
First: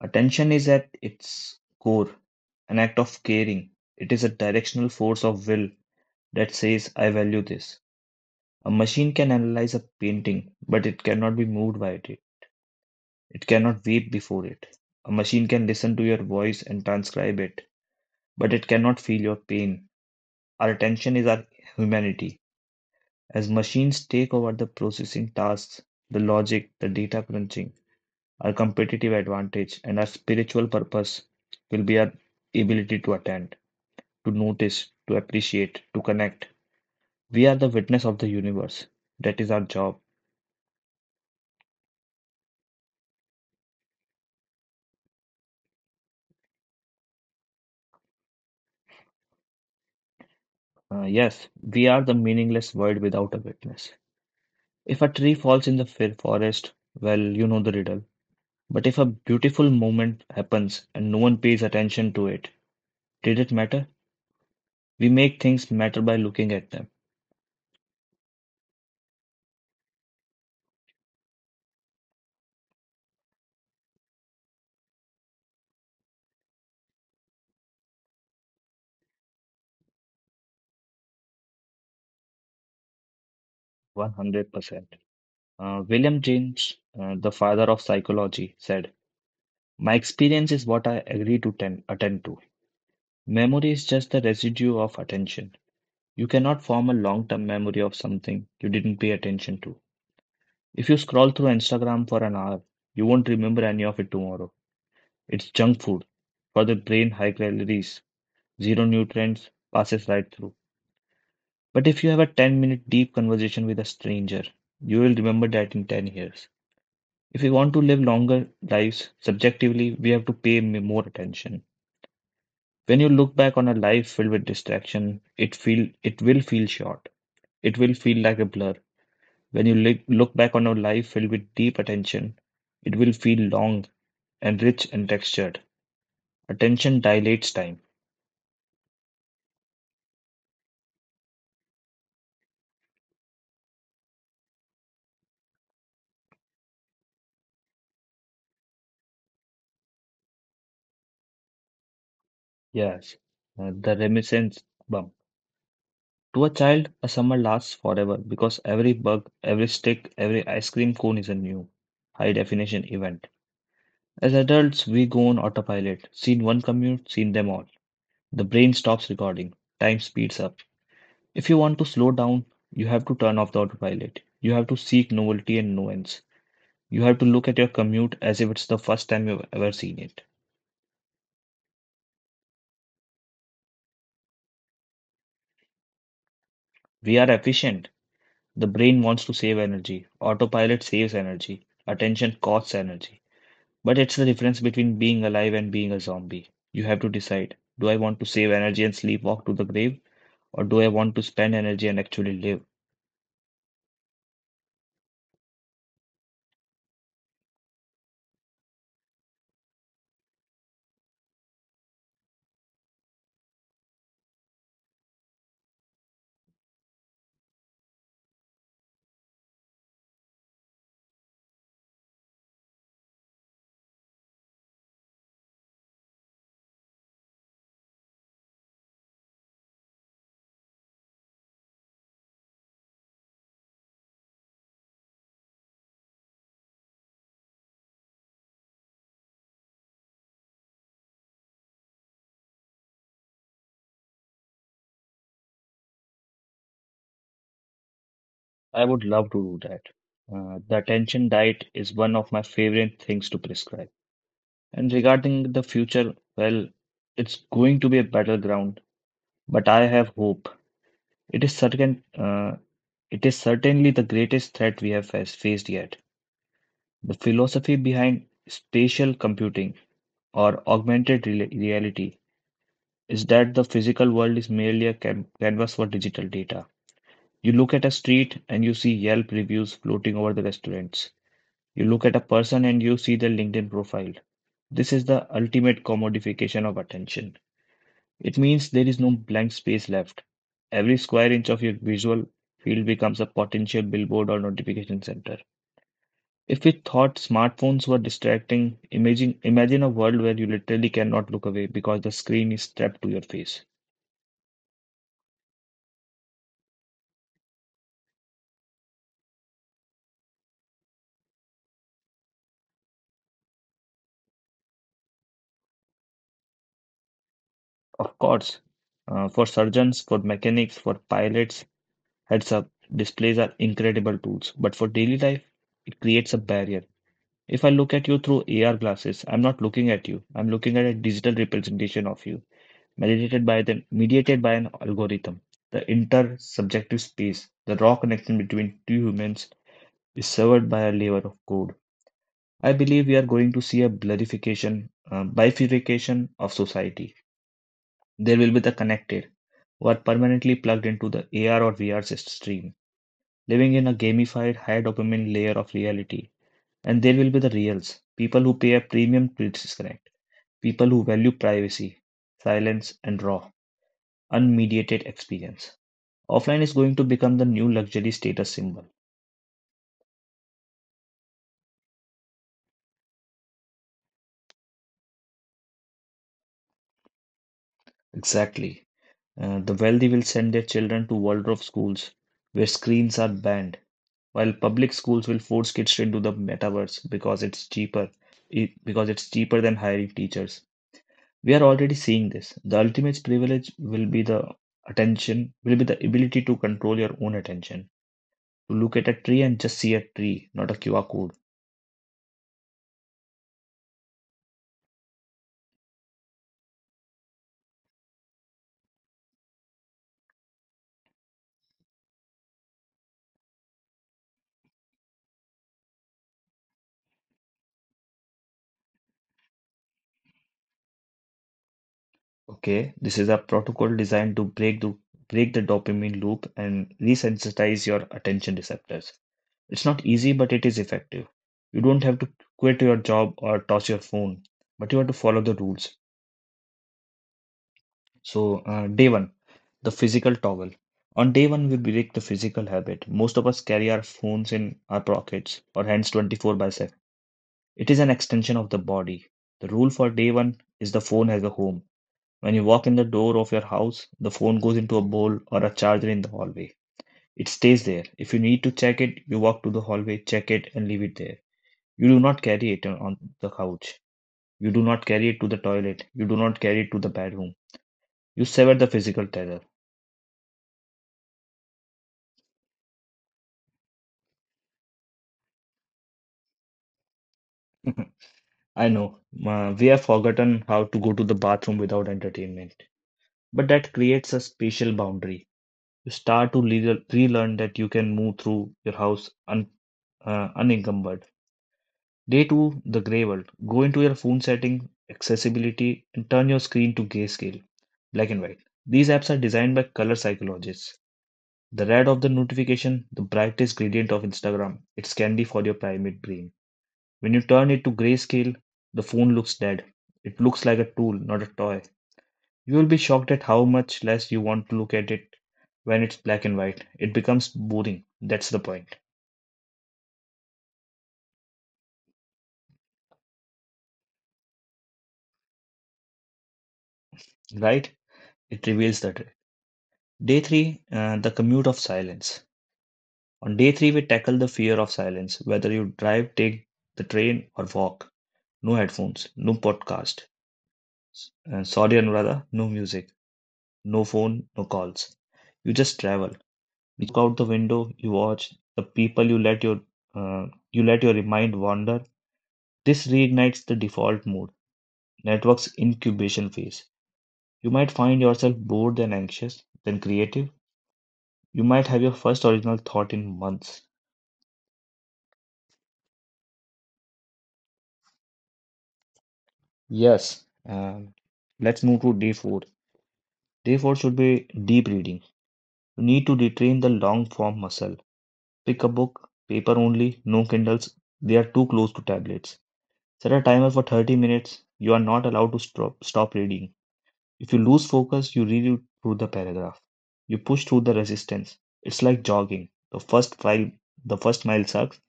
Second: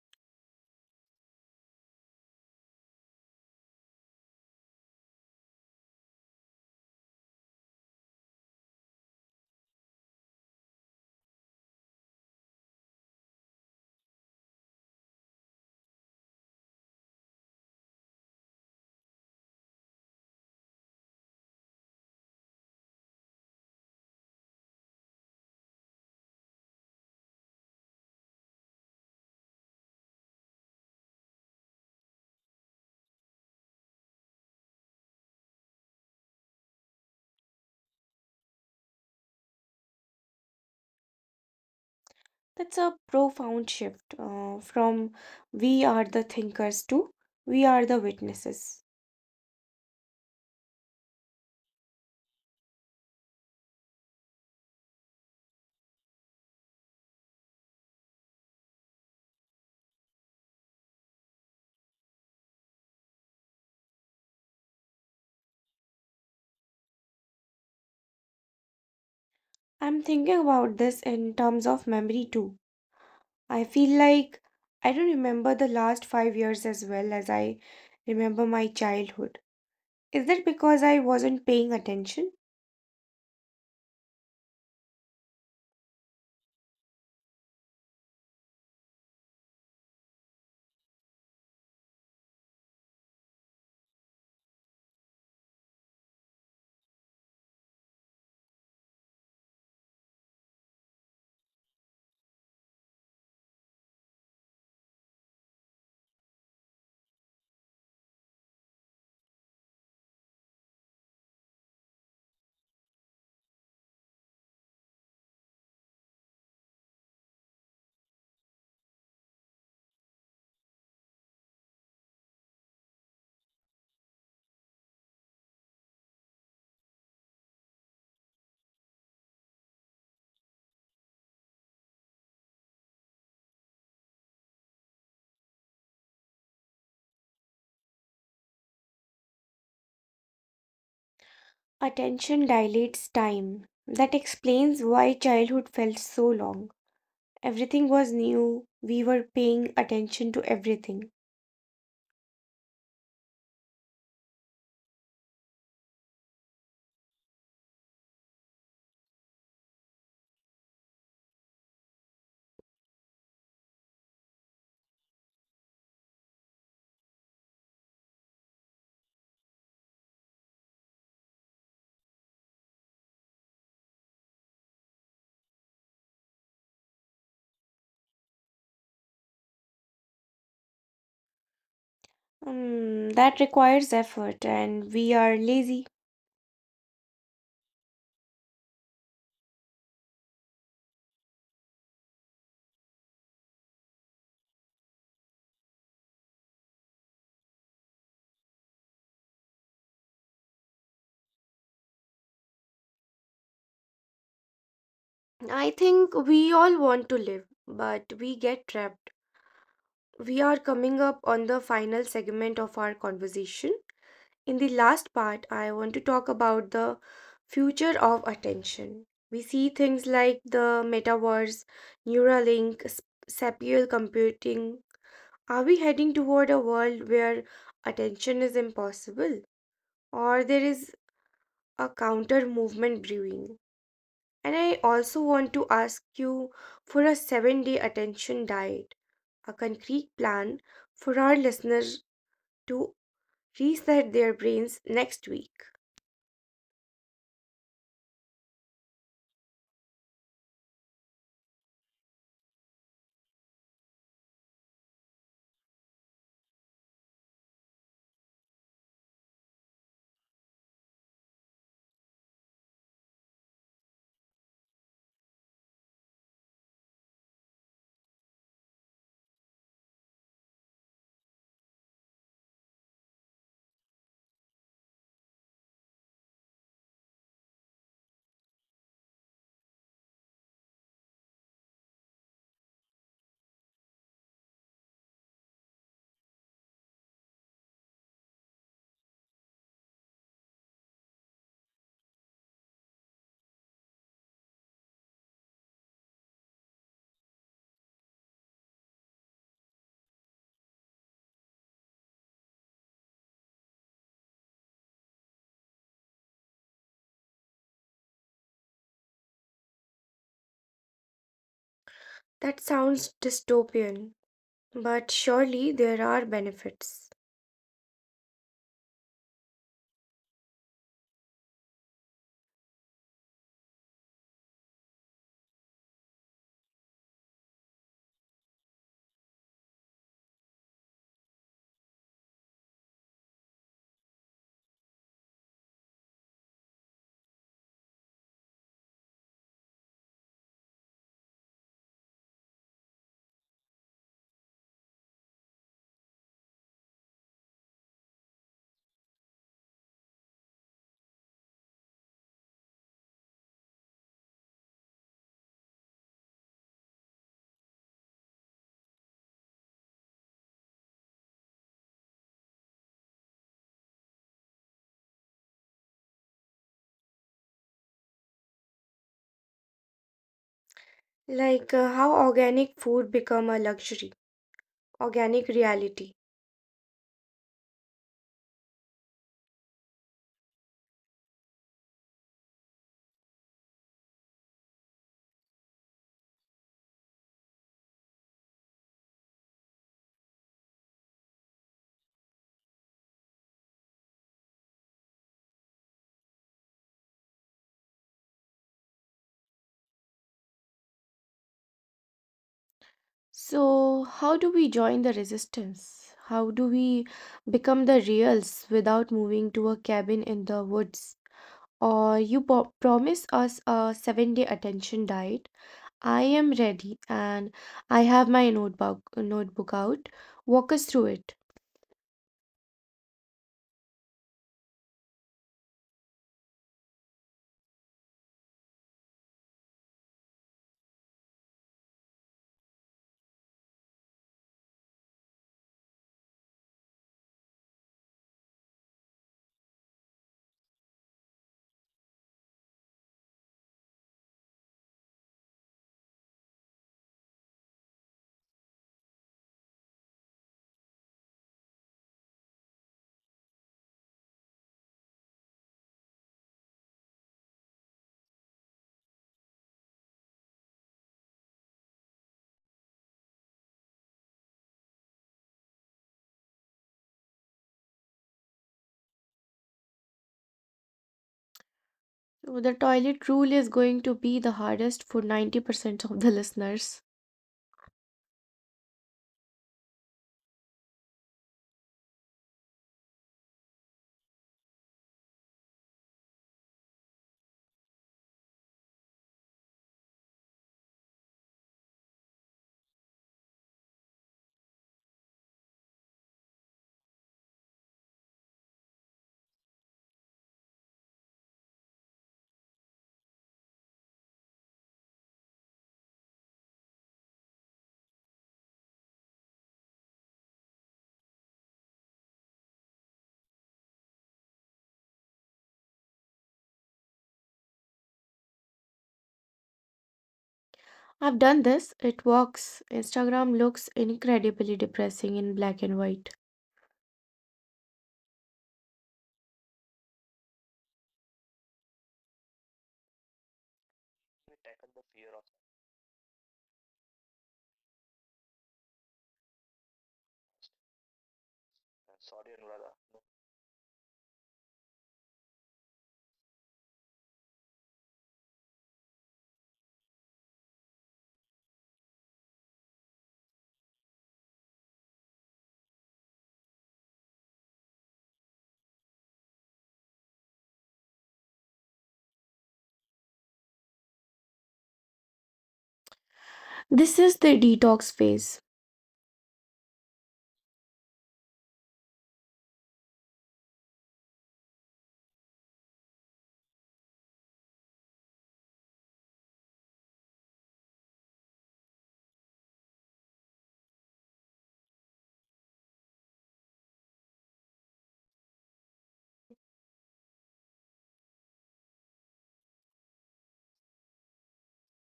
[SPEAKER 2] Attention is at its core an act of caring. It is a directional force of will that says, I value this. A machine can analyze a painting, but it cannot be moved by it. It cannot weep before it. A machine can listen to your voice and transcribe it, but it cannot feel your pain. Our attention is our humanity. As machines take over the processing tasks, the logic, the data crunching, our competitive advantage, and our spiritual purpose will be our ability to attend, to notice, to appreciate, to connect. We are the witness of the universe. That is our job.
[SPEAKER 1] That's a profound shift from we are the thinkers to we are the witnesses.
[SPEAKER 2] Yes, we are the meaningless world without a witness. If a tree falls in the forest, well, you know the riddle. But if a beautiful moment happens and no one pays attention to it, did it matter? We make things matter by looking at them.
[SPEAKER 1] I'm thinking about this in terms of memory too. I feel like I don't remember the last 5 years as well as I remember my childhood. Is that because I wasn't paying attention?
[SPEAKER 2] 100%. William James, the father of psychology, said, my experience is what I agree to attend to. Memory is just the residue of attention. You cannot form a long term memory of something you didn't pay attention to. If you scroll through Instagram for an hour, you won't remember any of it tomorrow. It's junk food for the brain, high calories, zero nutrients, passes right through. But if you have a 10-minute deep conversation with a stranger, you will remember that in 10 years. If we want to live longer lives, subjectively, we have to pay more attention. When you look back on a life filled with distraction, it will feel short. It will feel like a blur. When you look back on a life filled with deep attention, it will feel long and rich in texture. Attention dilates time.
[SPEAKER 1] Attention dilates time. That explains why childhood felt so long. Everything was new. We were paying attention to everything.
[SPEAKER 2] Yes, the reminiscence bump. To a child, a summer lasts forever because every bug, every stick, every ice cream cone is a new high definition event. As adults, we go on autopilot. Seen one commute, seen them all. The brain stops recording. Time speeds up. If you want to slow down, you have to turn off the autopilot. You have to seek novelty and nuance. You have to look at your commute as if it's the first time you've ever seen it.
[SPEAKER 1] Hmm, that requires effort, and we are lazy.
[SPEAKER 2] We are efficient. The brain wants to save energy. Autopilot saves energy. Attention costs energy. But it's the difference between being alive and being a zombie. You have to decide, do I want to save energy and sleepwalk to the grave, or do I want to spend energy and actually live?
[SPEAKER 1] I think we all want to live, but we get trapped. We are coming up on the final segment of our conversation. In the last part, I want to talk about the future of attention. We see things like the metaverse, Neuralink, spatial computing. Are we heading toward a world where attention is impossible? Or there is a counter movement brewing? And I also want to ask you for a 7 day attention diet, a concrete plan for our listeners to reset their brains next week.
[SPEAKER 2] I would love to do that. The attention diet is one of my favorite things to prescribe. And regarding the future, well, it's going to be a battleground, but I have hope. It is it is certainly the greatest threat we have faced yet. The philosophy behind spatial computing or augmented reality is that the physical world is merely a canvas for digital data. You look at a street and you see Yelp reviews floating over the restaurants. You look at a person and you see their LinkedIn profile. This is the ultimate commodification of attention. It means there is no blank space left. Every square inch of your visual field becomes a potential billboard or notification center. If we thought smartphones were distracting, imagine a world where you literally cannot look away because the screen is strapped to your face.
[SPEAKER 1] That sounds dystopian, but surely there are benefits.
[SPEAKER 2] Of course, for surgeons, for mechanics, for pilots, heads up displays are incredible tools. But for daily life, it creates a barrier. If I look at you through AR glasses, I'm not looking at you. I'm looking at a digital representation of you, mediated by an algorithm. The intersubjective space, the raw connection between two humans, is severed by a layer of code. I believe we are going to see a bifurcation of society. There will be the connected, who are permanently plugged into the AR or VR stream, living in a gamified, high dopamine layer of reality. And there will be the reals, people who pay a premium to disconnect, people who value privacy, silence, and raw, unmediated experience. Offline is going to become the new luxury status symbol.
[SPEAKER 1] Like how organic food become a luxury, organic reality.
[SPEAKER 2] Exactly. The wealthy will send their children to world of schools where screens are banned, while public schools will force kids to do the metaverse because it's cheaper, because it's cheaper than hiring teachers. We are already seeing this. The ultimate privilege will be the ability to control your own attention, to look at a tree and just see a tree, not a QR code.
[SPEAKER 1] So, how do we join the resistance? How do we become the reals without moving to a cabin in the woods? Or you promise us a 7 day attention diet. I am ready and I have my notebook out. Walk us through it.
[SPEAKER 2] Okay, this is a protocol designed to break the dopamine loop and resensitize your attention receptors. It's not easy, but it is effective. You don't have to quit your job or toss your phone, but you have to follow the rules. So, day one, the physical toggle. On day one, we break the physical habit. Most of us carry our phones in our pockets or hands 24 by 7. It is an extension of the body. The rule for day one is the phone has a home. When you walk in the door of your house, the phone goes into a bowl or a charger in the hallway. It stays there. If you need to check it, you walk to the hallway, check it, and leave it there. You do not carry it on the couch. You do not carry it to the toilet. You do not carry it to the bedroom. You sever the physical tether.
[SPEAKER 1] So the toilet rule is going to be the hardest for 90% of the listeners.
[SPEAKER 2] I know, we have forgotten how to go to the bathroom without entertainment, but that creates a spatial boundary. You start to relearn that you can move through your house unencumbered. Day two, the gray world. Go into your phone setting, accessibility, and turn your screen to grayscale, black and white. These apps are designed by color psychologists. The red of the notification, the brightest gradient of Instagram. It's candy for your primate brain. When you turn it to grayscale, the phone looks dead. It looks like a tool, not a toy. You will be shocked at how much less you want to look at it when it's black and white. It becomes boring. That's the point,
[SPEAKER 1] I've done this. It works. Instagram looks incredibly depressing in black and white.
[SPEAKER 2] right? It reveals the truth. Day three, the commute of silence. On day three, we tackle the fear of silence. Whether you drive, take the train, or walk. No headphones, no podcast. Sorry, Anuradha, no music, no phone, no calls. You just travel. You look out the window, you watch the people, uh, you let your mind wander. This reignites the default mode, network's incubation phase. You might find yourself bored and anxious, then creative. You might have your first original thought in months.
[SPEAKER 1] This is the detox phase.
[SPEAKER 2] Yes. Let's move to day four. Day four should be deep reading. You need to retrain the long form muscle. Pick a book, paper only, no Kindles. They are too close to tablets. Set a timer for 30 minutes. You are not allowed to stop reading. If you lose focus, you read through the paragraph. You push through the resistance. It's like jogging. The first mile sucks.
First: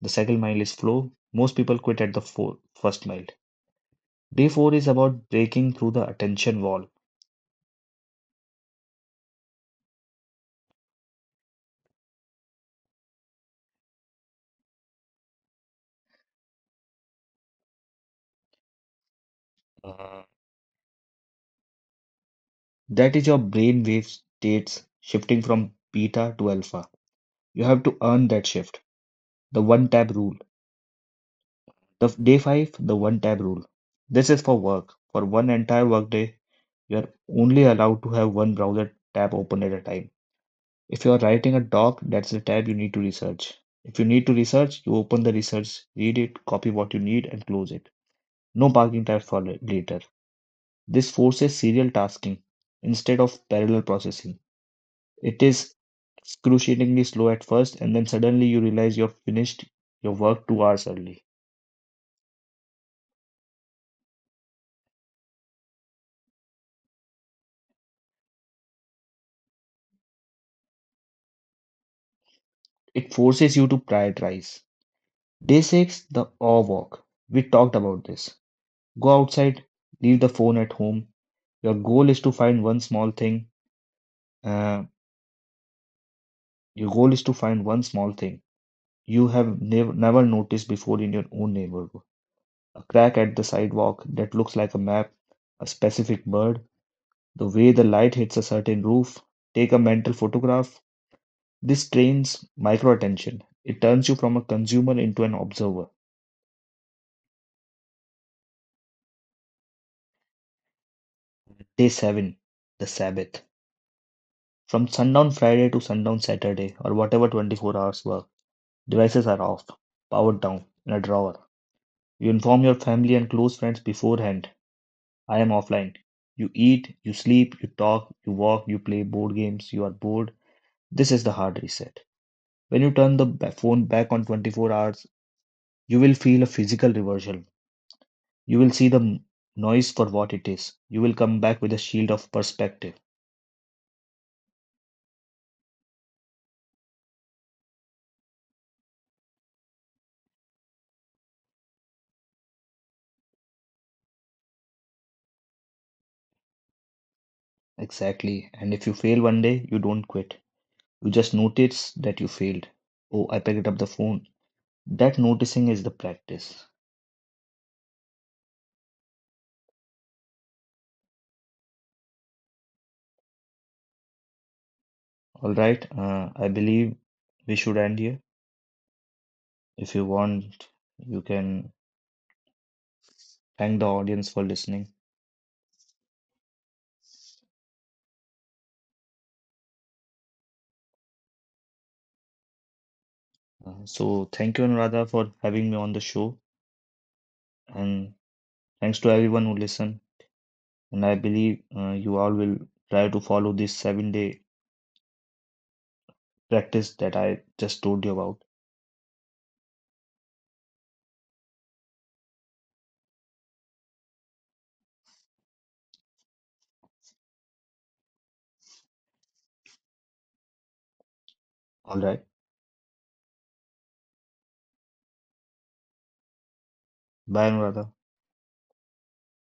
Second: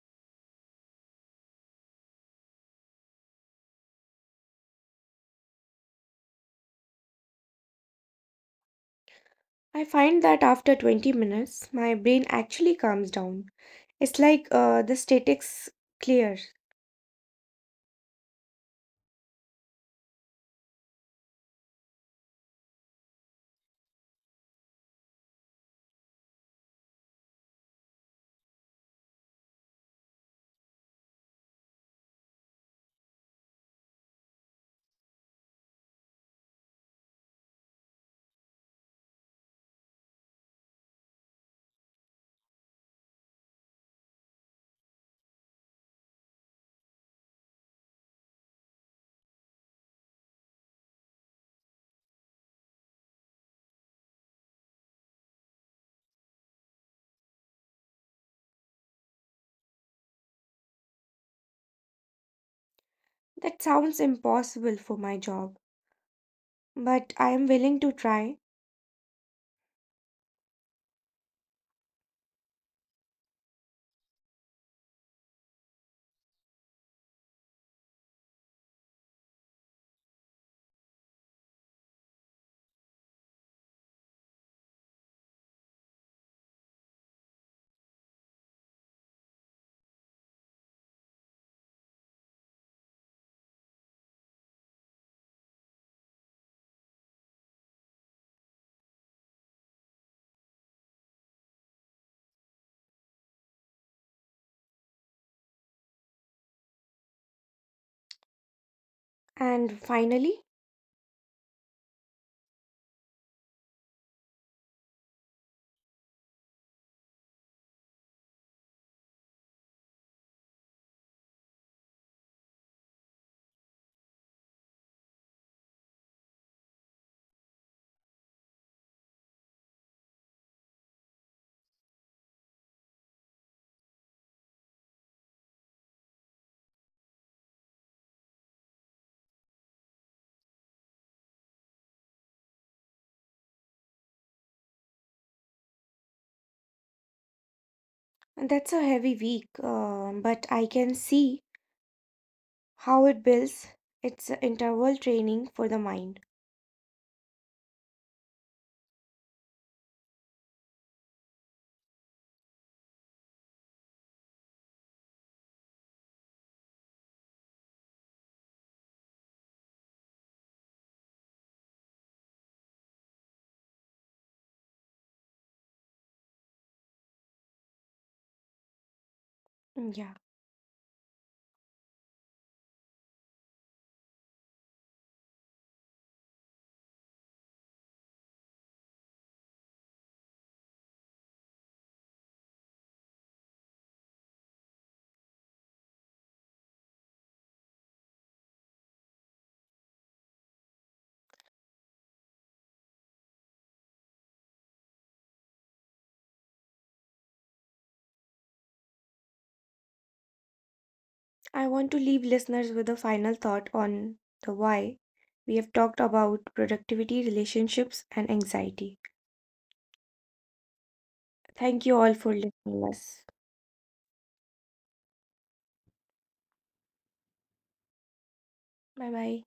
[SPEAKER 2] The second mile is flow. Most people quit at the first mile. Day four is about breaking through the attention wall.
[SPEAKER 1] I find that after 20 minutes, my brain actually calms down. It's like the statics clear.
[SPEAKER 2] Mhm. That is your brain wave states shifting from beta to alpha. You have to earn that shift. The one tab rule. The f- Day five, the one tab rule. This is for work. For one entire workday, you are only allowed to have one browser tab open at a time. If you are writing a doc, that's the tab you need to research. If you need to research, you open the research, read it, copy what you need, and close it. No parking tab for later. This forces serial tasking instead of parallel processing. It is excruciatingly slow at first, and then suddenly you realize you've finished your work 2 hours early.
[SPEAKER 1] That sounds impossible for my job, but I am willing to try.
[SPEAKER 2] It forces you to prioritize. Day 6, the awe walk. We talked about this. Go outside, leave the phone at home. Your goal is to find one small thing uh, Your goal is to find one small thing you have never noticed before in your own neighborhood. A crack at the sidewalk that looks like a map, a specific bird, the way the light hits a certain roof. Take a mental photograph. This trains micro attention. It turns you from a consumer into an observer.
[SPEAKER 1] And finally,
[SPEAKER 2] Day 7, the Sabbath. From sundown Friday to sundown Saturday, or whatever 24 hours work, devices are off, powered down, in a drawer. You inform your family and close friends beforehand: I am offline. You eat, you sleep, you talk, you walk, you play board games, you are bored. This is the hard reset. When you turn the phone back on 24 hours, you will feel a physical reversion. You will see the noise for what it is. You will come back with a shield of perspective.
[SPEAKER 1] that's a heavy week, but I can see how it builds. It's a interval training for the mind.
[SPEAKER 2] Exactly. And if you fail one day, you don't quit. You just notice that you failed. Oh, I picked up the phone. That noticing is the practice. All right. I believe we should end here.
[SPEAKER 1] Mm,
[SPEAKER 2] If you
[SPEAKER 1] yeah.
[SPEAKER 2] want, you can thank the audience for listening. So thank you, Anuradha, for having me on the show, and thanks to everyone who listened. And I believe you all will try to follow this 7-day practice that I just told you about.
[SPEAKER 1] I want to leave listeners with a final thought on the why. We have talked about productivity, relationships, and anxiety. Thank you
[SPEAKER 2] All
[SPEAKER 1] all
[SPEAKER 2] right,
[SPEAKER 1] for listening us.
[SPEAKER 2] bye, Anuradha.
[SPEAKER 1] Bye bye.